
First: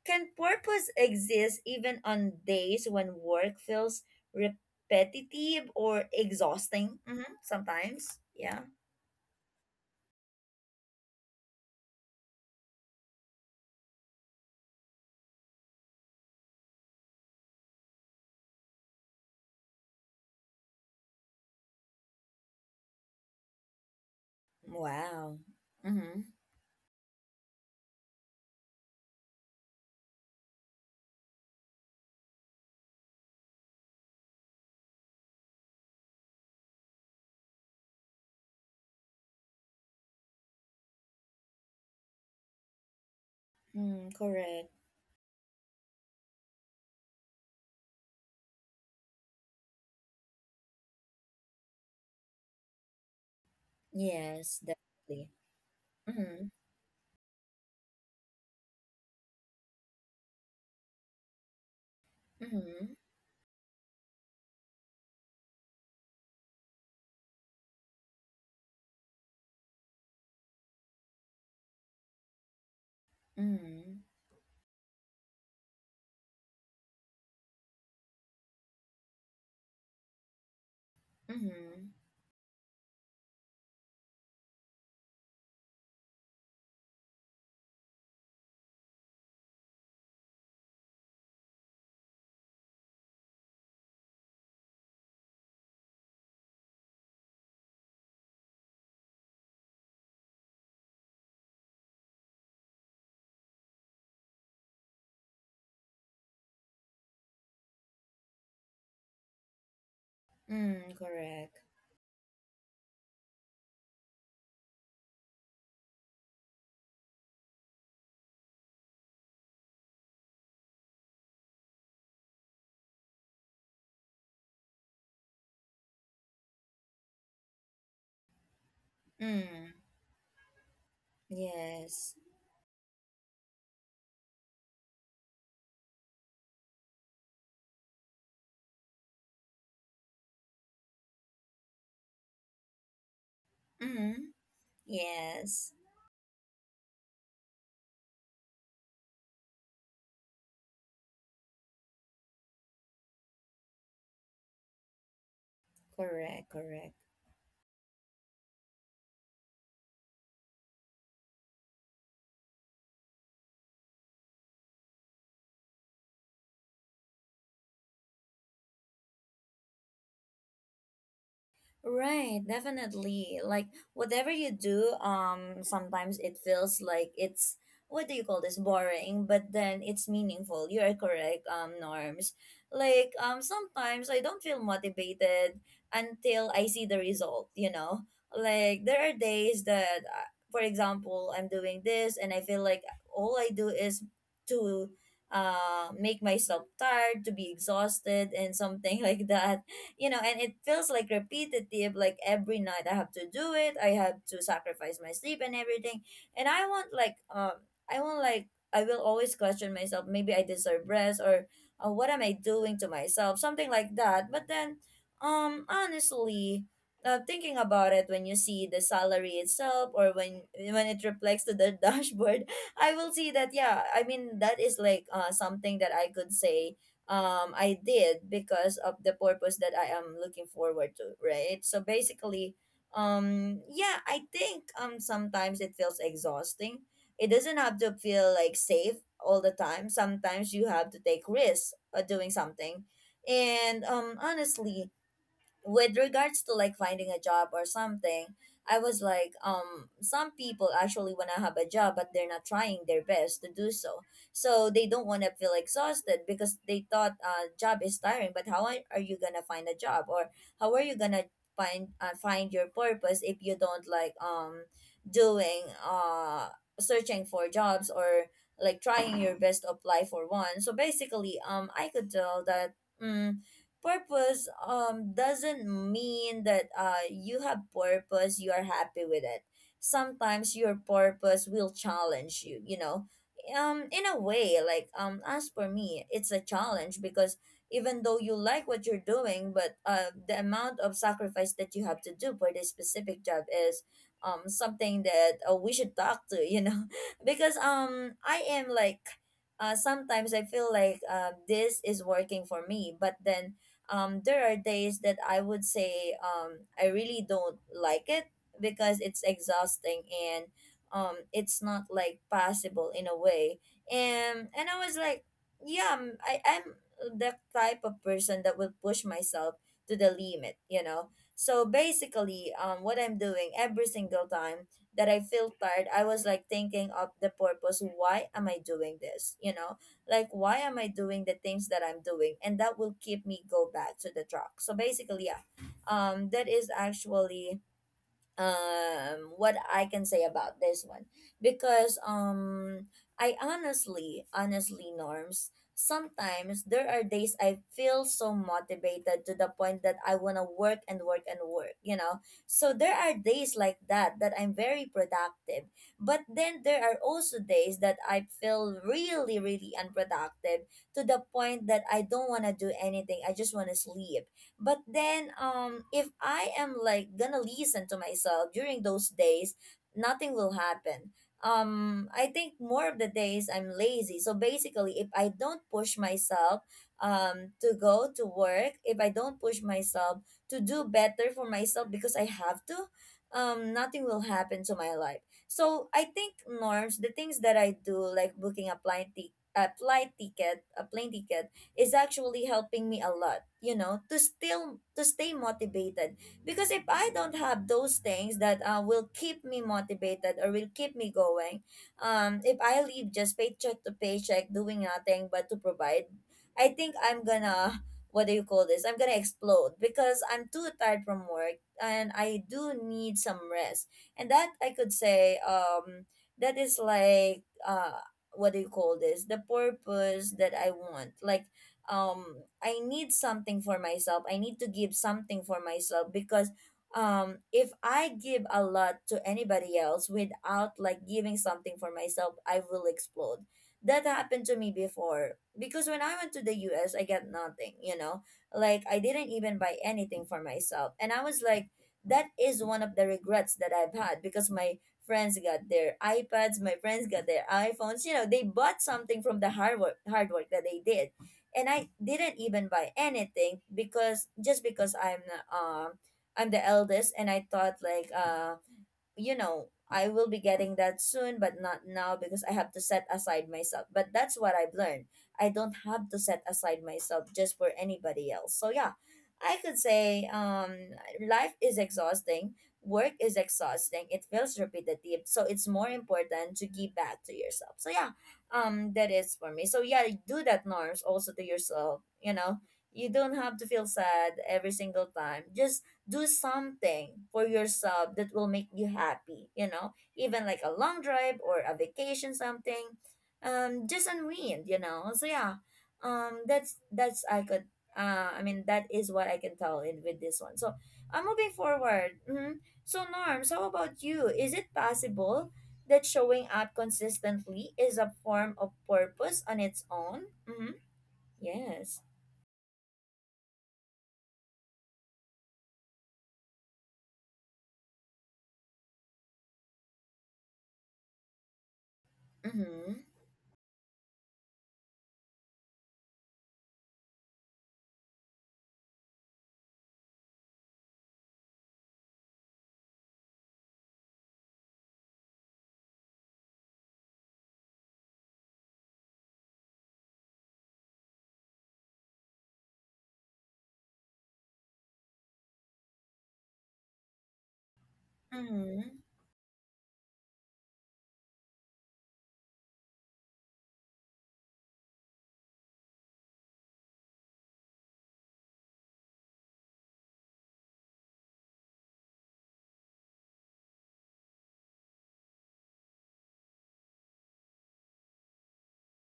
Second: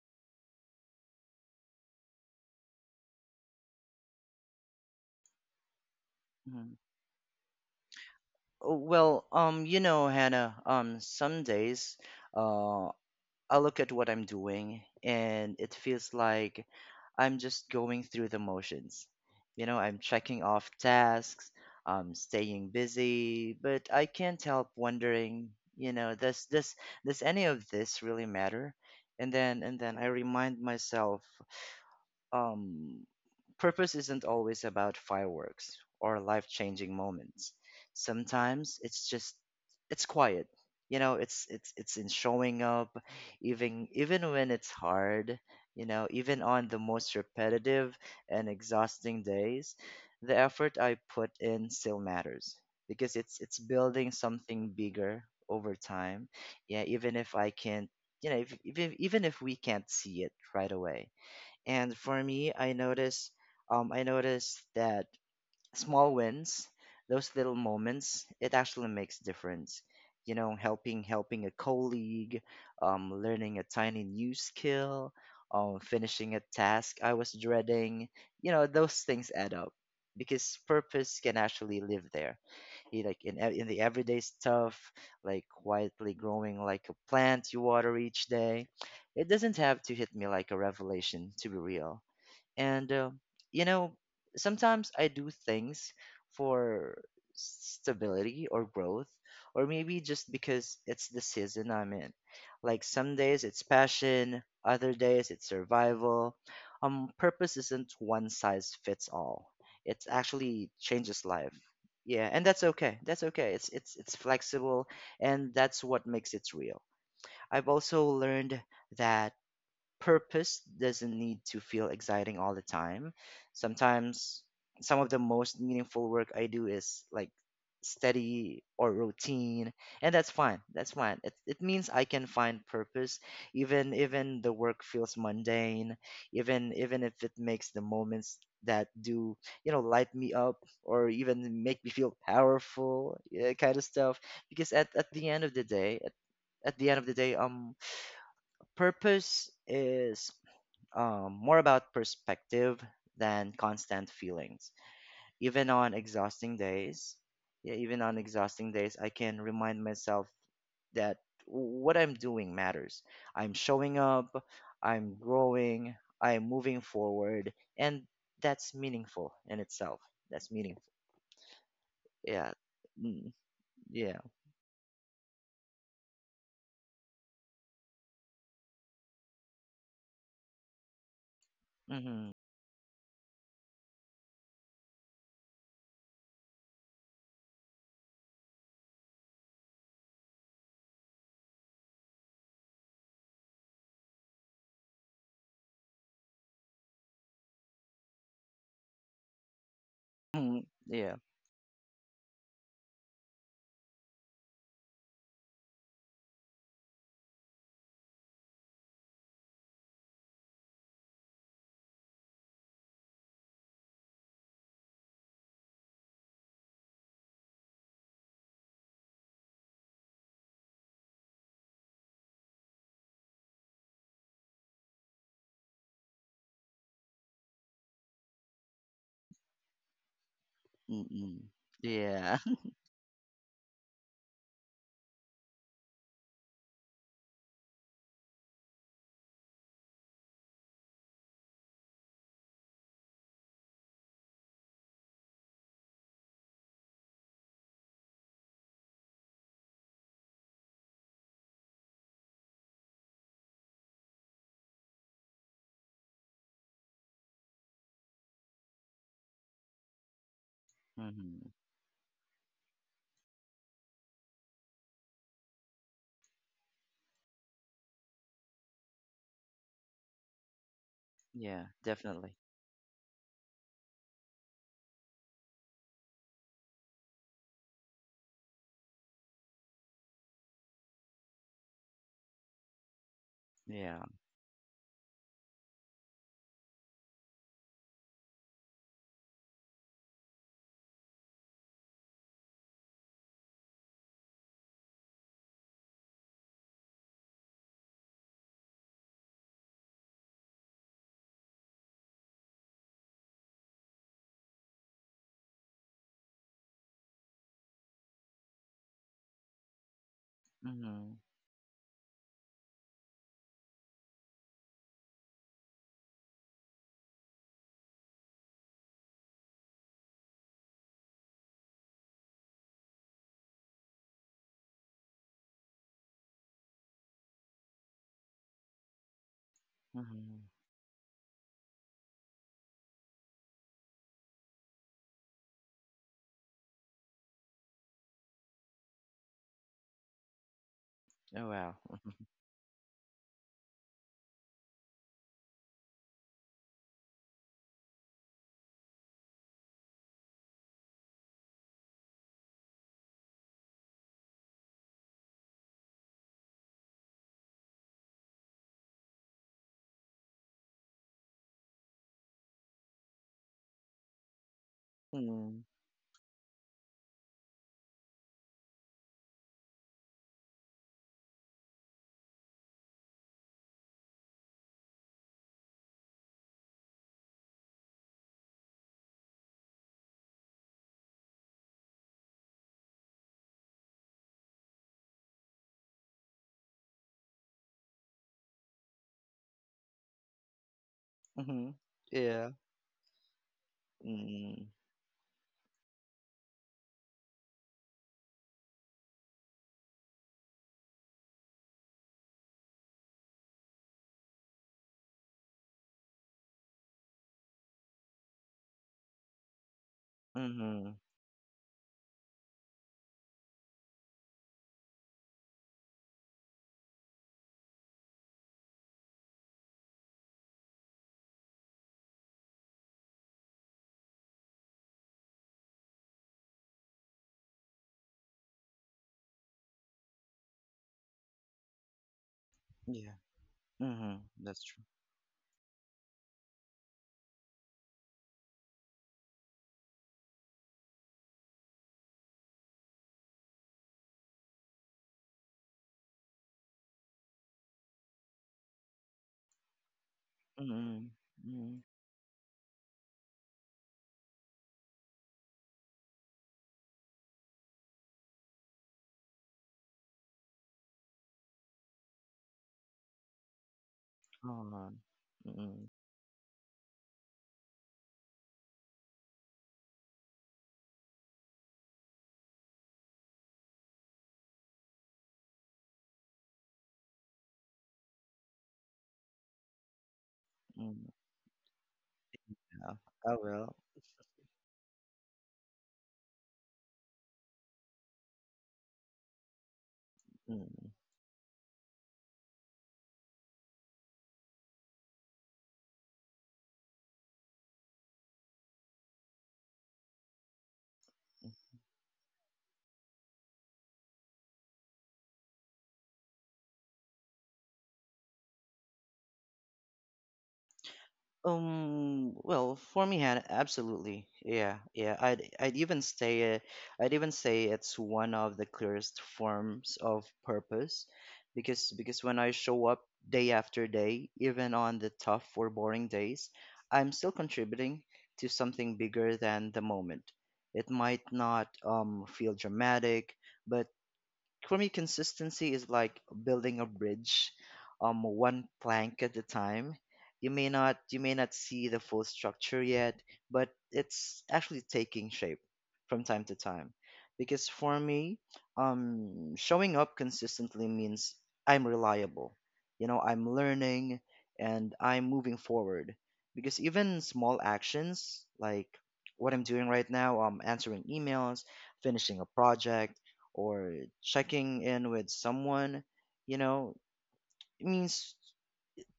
[SPEAKER 1] can purpose exist even on days when work feels repetitive or
[SPEAKER 2] Mhm.
[SPEAKER 1] exhausting? Mm-hmm, sometimes. Yeah.
[SPEAKER 2] Oh, well, you know, Hannah, some days, uh, I look at what I'm doing and it feels like I'm just going through the motions. You know, I'm checking off tasks, I'm staying busy, but I can't help
[SPEAKER 1] Wow.
[SPEAKER 2] wondering, you know,
[SPEAKER 1] Mm-hmm.
[SPEAKER 2] does this does any of this really matter? And then I remind myself, um purpose isn't always about fireworks or life-changing moments. Sometimes it's just it's quiet. You know, it's in showing up even
[SPEAKER 1] Mm,
[SPEAKER 2] even when
[SPEAKER 1] correct.
[SPEAKER 2] it's hard, you know, even on the most repetitive and exhausting days, the effort I put in still matters because it's building
[SPEAKER 1] Yes,
[SPEAKER 2] something bigger
[SPEAKER 1] definitely.
[SPEAKER 2] over time.
[SPEAKER 1] Mm-hmm.
[SPEAKER 2] Yeah, even if I can't, you know, if, even if we can't see it right away, and for me,
[SPEAKER 1] Mm-hmm.
[SPEAKER 2] I notice that small wins, those little moments, it actually makes difference. You know, helping a colleague, learning a
[SPEAKER 1] Mm-hmm.
[SPEAKER 2] tiny new skill, finishing a task I was dreading. You know, those things add up because purpose can actually
[SPEAKER 1] Mm-hmm.
[SPEAKER 2] live there. You, like in the everyday stuff, like quietly growing like a plant you water each day. It doesn't have to hit me like a revelation to be real. And you know, sometimes I do things for stability or growth, or maybe just because it's the season I'm in. Like some days it's passion, other days it's survival. Purpose isn't one size fits all. It actually
[SPEAKER 1] Mm,
[SPEAKER 2] changes life.
[SPEAKER 1] correct.
[SPEAKER 2] Yeah, and that's okay. That's okay. It's flexible, and that's what makes it real. I've also learned that purpose doesn't need to feel exciting all the time. Sometimes some of the most meaningful work I do is like steady or routine,
[SPEAKER 1] Mm,
[SPEAKER 2] and that's fine. It means I
[SPEAKER 1] yes.
[SPEAKER 2] can find purpose even the work feels mundane, even if it makes the moments that do, you know, light me up or even make me feel powerful, yeah, kind of stuff.
[SPEAKER 1] Mm,
[SPEAKER 2] Because at the end of the
[SPEAKER 1] yes.
[SPEAKER 2] day, at the end of the day, purpose is, more about perspective than constant feelings. Even on
[SPEAKER 1] Correct,
[SPEAKER 2] exhausting
[SPEAKER 1] correct.
[SPEAKER 2] days, yeah, even on exhausting days, I can remind myself that what I'm doing matters. I'm showing up, I'm growing, I'm moving forward, and that's meaningful in itself. That's meaningful.
[SPEAKER 1] Right,
[SPEAKER 2] Yeah. Mm,
[SPEAKER 1] definitely. Like
[SPEAKER 2] yeah.
[SPEAKER 1] whatever you do, sometimes it feels like it's what do you call this, boring, but then it's meaningful. You are correct,
[SPEAKER 2] Mm-hmm.
[SPEAKER 1] Norms. Like sometimes I don't feel motivated until I see the result, you know? Like there are days that for example, I'm doing this and I feel like all I do is to make myself tired, to be exhausted and something <laughs> like that, you know. And it
[SPEAKER 2] Mm,
[SPEAKER 1] feels like
[SPEAKER 2] yeah.
[SPEAKER 1] repetitive, like every night I have to do it, I have to sacrifice my sleep and everything. And I want like I want like I will always question myself, maybe I deserve rest, or what am I doing to myself, something like that. But then honestly, thinking about it, when you see the salary itself, or when it reflects to the <laughs> dashboard, I will see that yeah, I mean that is like something that I could say I did because of the purpose that I am looking forward to,
[SPEAKER 2] Mm-mm.
[SPEAKER 1] right? So
[SPEAKER 2] Yeah.
[SPEAKER 1] basically,
[SPEAKER 2] <laughs>
[SPEAKER 1] yeah, I think sometimes it feels exhausting. It doesn't have to feel like safe all the time. Sometimes you have to take risks doing something. And honestly, with regards to like finding a job or something, I was like some people actually want to have a job but they're not trying their best to do so. So they don't want to feel exhausted because they thought job is tiring. But how are you gonna find a job, or how are you gonna
[SPEAKER 2] Mm-hmm.
[SPEAKER 1] find find your purpose if you don't like doing searching for jobs, or like trying your best to apply for one? So basically,
[SPEAKER 2] Yeah,
[SPEAKER 1] I could
[SPEAKER 2] definitely.
[SPEAKER 1] tell that mm purpose doesn't mean that you have purpose, you are happy with it. Sometimes your purpose will challenge you, you know,
[SPEAKER 2] Yeah.
[SPEAKER 1] in a way, like as for me, it's a challenge, because even though you like what you're doing, but the amount of sacrifice that you have to do for this specific job is something that we should talk to, you know, <laughs> because I am like sometimes I feel like this is working for me, but then there are days that I would say I really don't like it because it's exhausting and
[SPEAKER 2] Mm-hmm.
[SPEAKER 1] it's not like possible in a way. And I was like, yeah, I'm the type of person that will push myself to the limit, you know. So basically, what I'm doing every single time that I feel tired, I was like thinking of the purpose. Why am I doing this? You know, like
[SPEAKER 2] Mm-hmm.
[SPEAKER 1] why am I doing the things that I'm doing, and that will keep me go back to the track. So basically, yeah, that is actually what I can say about this one.
[SPEAKER 2] Oh wow.
[SPEAKER 1] Because I honestly, honestly, Norms, sometimes there are days I feel so motivated to the point that I want to work and work and work, you know. So there are days like that that I'm very productive, but then there are also days that I feel really, really unproductive to the point that I don't want to do anything, I just want to sleep. But then
[SPEAKER 2] Mm.
[SPEAKER 1] if I am like gonna listen to myself during those days, nothing will happen. Um, I think more of the days I'm lazy. So basically, if I don't push myself to go to work, if I don't push myself to do better for myself because I have to, nothing will happen to my life. So I think, Norms, the things that I do, like booking a plane, a plane ticket,
[SPEAKER 2] Mhm.
[SPEAKER 1] is actually
[SPEAKER 2] Yeah.
[SPEAKER 1] helping me a lot, you know, to
[SPEAKER 2] Mm.
[SPEAKER 1] still to stay motivated. Because if I don't have those things that will keep me motivated or will keep me going, if I live just paycheck to paycheck doing nothing but to provide, I think I'm gonna what do you call this? I'm gonna explode because I'm too
[SPEAKER 2] Mhm.
[SPEAKER 1] tired from work and I do need some rest. And that I could say, that is like what do you call this? The purpose that I want. Um I need something for myself. I need to give something for myself because if I give a lot to anybody else without like giving something for myself, I will
[SPEAKER 2] Yeah.
[SPEAKER 1] explode. That
[SPEAKER 2] Mhm.
[SPEAKER 1] happened to
[SPEAKER 2] That's
[SPEAKER 1] me
[SPEAKER 2] true.
[SPEAKER 1] before because when I went to the US, I got nothing, you know? Like I didn't even buy anything for myself. And I was like that is one of the regrets that I've had because my friends got their iPads, my friends got their iPhones, you know, they bought something from the hard work that they did,
[SPEAKER 2] Mhm.
[SPEAKER 1] and
[SPEAKER 2] Mhm.
[SPEAKER 1] I didn't even buy anything because just because I'm the eldest, and I thought I will be getting that soon, but not now because I have to set aside myself. But that's what
[SPEAKER 2] Aw.
[SPEAKER 1] I've learned. I don't
[SPEAKER 2] Mhm.
[SPEAKER 1] have to set aside myself just for anybody else. So yeah, I could say, life is exhausting, work is exhausting, it feels repetitive. So it's more important to give back to yourself. So yeah, that is for me. So yeah, do that, norms,
[SPEAKER 2] Mm.
[SPEAKER 1] also to yourself, you know.
[SPEAKER 2] Yeah.
[SPEAKER 1] You don't
[SPEAKER 2] I
[SPEAKER 1] have to
[SPEAKER 2] will.
[SPEAKER 1] feel sad every single time. Just do something for yourself that will make you happy, even like a
[SPEAKER 2] Mm.
[SPEAKER 1] long drive or a vacation, something, just unwind, you know. So yeah, that's I could I mean that is what I can tell in with this one. So I'm moving forward. So, norms, how about you? Is it possible that showing up consistently is a form of purpose on its own? Mm-hmm. Yes.
[SPEAKER 2] Well, for me, Hannah, absolutely. Yeah, yeah. I'd even say I'd even say it's one of the clearest forms of purpose because when I show
[SPEAKER 1] Mm-hmm.
[SPEAKER 2] up day after day, even on the tough or boring days, I'm still contributing to something bigger than the moment. It might not feel dramatic, but for me, consistency is like building a bridge, one plank at a time. You may not see the full structure yet, but it's actually taking shape from time to time. Because for me,
[SPEAKER 1] Mm-hmm.
[SPEAKER 2] showing up consistently means I'm reliable. You know, I'm learning and I'm moving forward. Because even small actions like what I'm doing right now, answering emails, finishing a project or checking in with someone, you know, it means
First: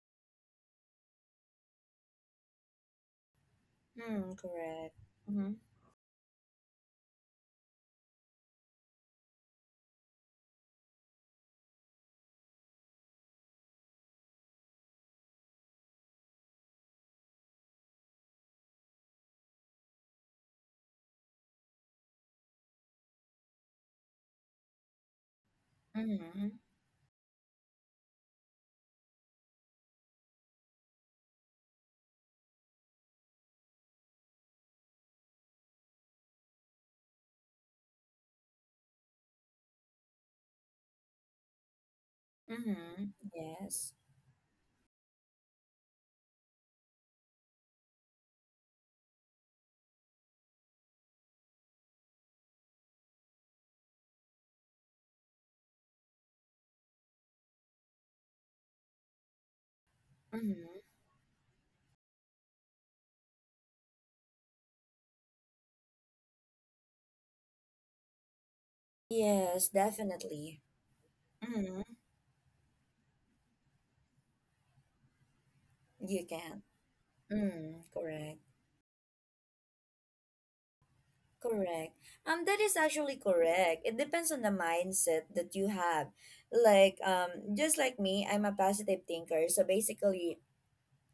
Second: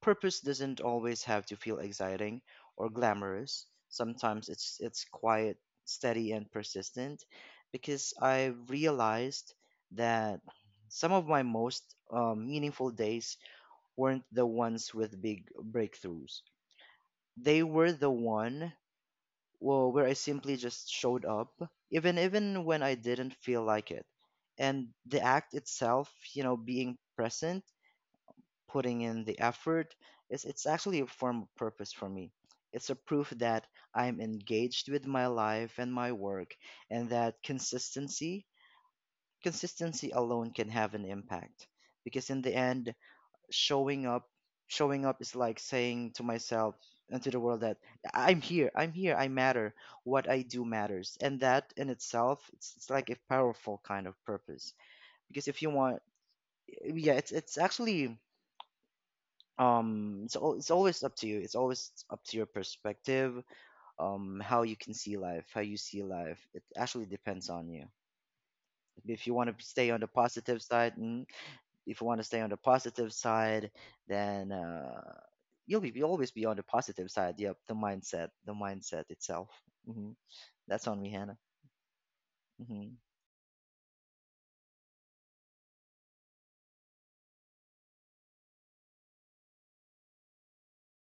[SPEAKER 2] purpose doesn't always have to feel exciting or glamorous.
[SPEAKER 1] Mm,
[SPEAKER 2] Sometimes
[SPEAKER 1] correct.
[SPEAKER 2] it's
[SPEAKER 1] Mm-hmm.
[SPEAKER 2] quiet, steady and persistent because I realized that some of my most, meaningful days weren't the ones with big breakthroughs. They were the one, well, where I simply just showed up, even when I didn't feel like it. And the act itself, you
[SPEAKER 1] Mm-hmm.
[SPEAKER 2] know, being present, putting in the effort, is it's actually a form of purpose for me. It's a proof that I'm engaged with my life and my work, and that consistency alone can have an impact. Because in the end,
[SPEAKER 1] Mm-hmm. Yes.
[SPEAKER 2] showing up showing up is like saying to myself and to the world that I'm here, I matter, what I do matters, and that in itself, it's like a powerful kind of purpose. Because if you want, yeah, it's actually,
[SPEAKER 1] Mm-hmm.
[SPEAKER 2] it's always up to you. It's always up to your perspective. Um, how you can see life, how you see life, it actually depends on you. If you want to
[SPEAKER 1] Yes,
[SPEAKER 2] stay on the
[SPEAKER 1] definitely.
[SPEAKER 2] positive side, mm,
[SPEAKER 1] Mm-hmm.
[SPEAKER 2] if you want to stay on the positive side, then you'll
[SPEAKER 1] You
[SPEAKER 2] always be on the
[SPEAKER 1] can.
[SPEAKER 2] positive side.
[SPEAKER 1] Mm-hmm.
[SPEAKER 2] Yep,
[SPEAKER 1] Mm, correct.
[SPEAKER 2] the mindset itself. Hmm. That's on me, Hannah.
[SPEAKER 1] Correct. That is
[SPEAKER 2] Hmm.
[SPEAKER 1] actually correct. It depends on the mindset that you have. Like, just like me, I'm a positive thinker. So basically,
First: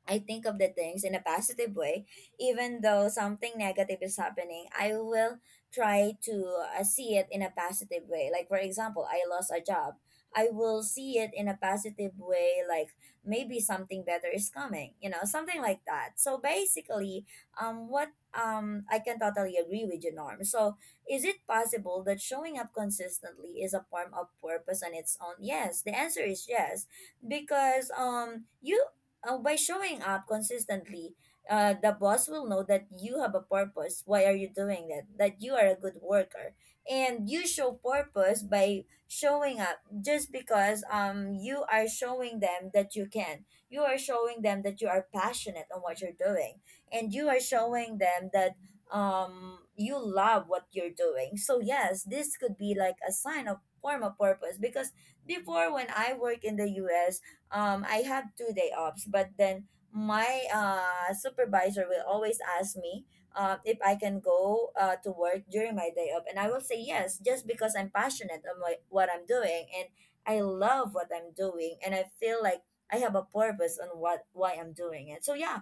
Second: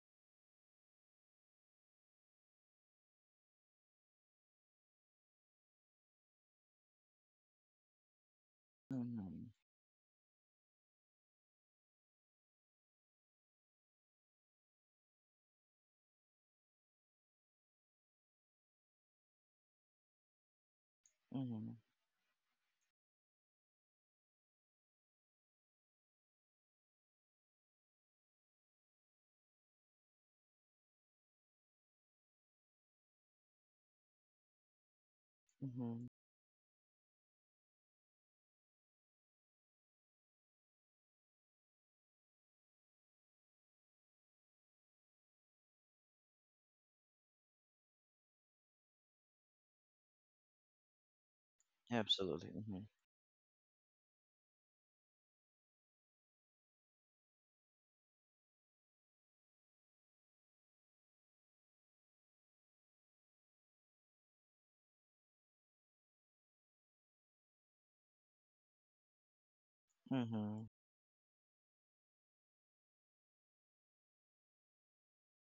[SPEAKER 1] I think of the things in a positive way, even though something negative is happening, I will try to see it in a positive way. Like, for example, I
[SPEAKER 2] Hmm.
[SPEAKER 1] lost a job. I will see it in a positive way, like maybe something better is coming, you know, something like that. So basically, what I can totally agree with you, Norm. So, is it
[SPEAKER 2] Hmm.
[SPEAKER 1] possible that showing up consistently is a form of purpose on its own? Yes, the answer is yes because you by showing up consistently, the boss will know that you have a purpose. Why are you doing that? That you are a good
[SPEAKER 2] Hmm.
[SPEAKER 1] worker, and you show purpose by showing up. Just because you are showing them that you can, you are showing them that you are passionate on what you're doing, and you are showing them that you love what you're doing. So yes, this
[SPEAKER 2] Absolutely.
[SPEAKER 1] could be
[SPEAKER 2] Hmm.
[SPEAKER 1] like a sign of form of purpose because before when I work in the U.S, I have two-day offs, but then my supervisor will always ask me, if I can go, to work during my day off, and I will say yes just because I'm passionate on my, what I'm doing, and I
[SPEAKER 2] Hmm.
[SPEAKER 1] love what I'm doing, and I feel like I have a purpose on what why I'm doing it. So yeah,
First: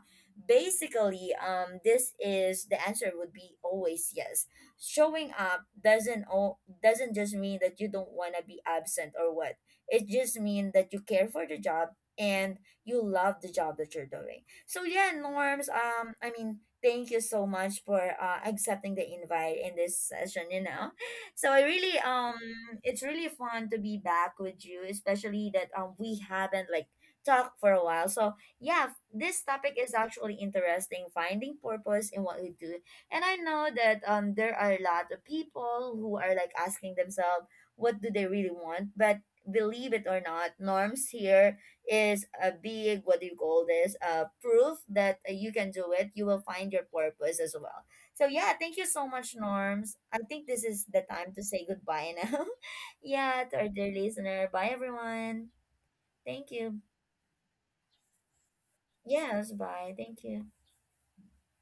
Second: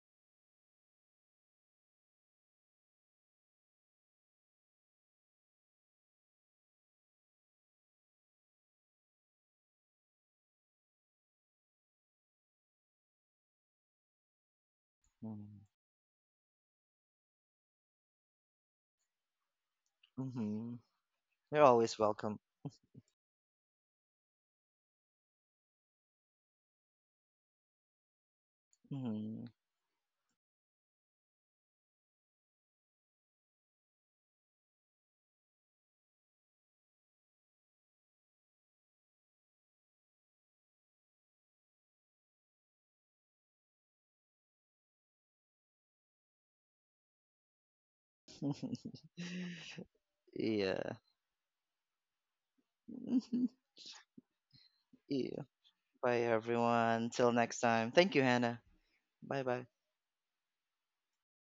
[SPEAKER 1] basically, this is the answer would be always yes. Showing up doesn't just mean that you don't want to be absent or what. It just means that you care for the job and you love the job that you're doing. So yeah,
[SPEAKER 2] Hmm.
[SPEAKER 1] Norms, thank you so much for accepting the invite in this session, you
[SPEAKER 2] Hmm.
[SPEAKER 1] know. So I
[SPEAKER 2] You're
[SPEAKER 1] really
[SPEAKER 2] always welcome.
[SPEAKER 1] It's really fun to be back with you, especially that we haven't like talked for a while. So yeah,
[SPEAKER 2] Hmm.
[SPEAKER 1] this topic is actually interesting, finding purpose in what we do. And I know that there are a lot of people who are like asking themselves what do they really want? But believe it or not, norms here is a big what do you call this? Proof that you can do it. You will find your purpose as well. So yeah, thank you
[SPEAKER 2] <laughs>
[SPEAKER 1] so much, norms. I think this is
[SPEAKER 2] Yeah.
[SPEAKER 1] the time to say goodbye now. <laughs> Yeah, to
[SPEAKER 2] <laughs>
[SPEAKER 1] our dear listener. Bye
[SPEAKER 2] Yeah.
[SPEAKER 1] everyone.
[SPEAKER 2] Bye,
[SPEAKER 1] Thank you.
[SPEAKER 2] everyone. Till next time. Thank you, Hannah. Bye,
[SPEAKER 1] Yes,
[SPEAKER 2] bye.
[SPEAKER 1] bye. Thank you.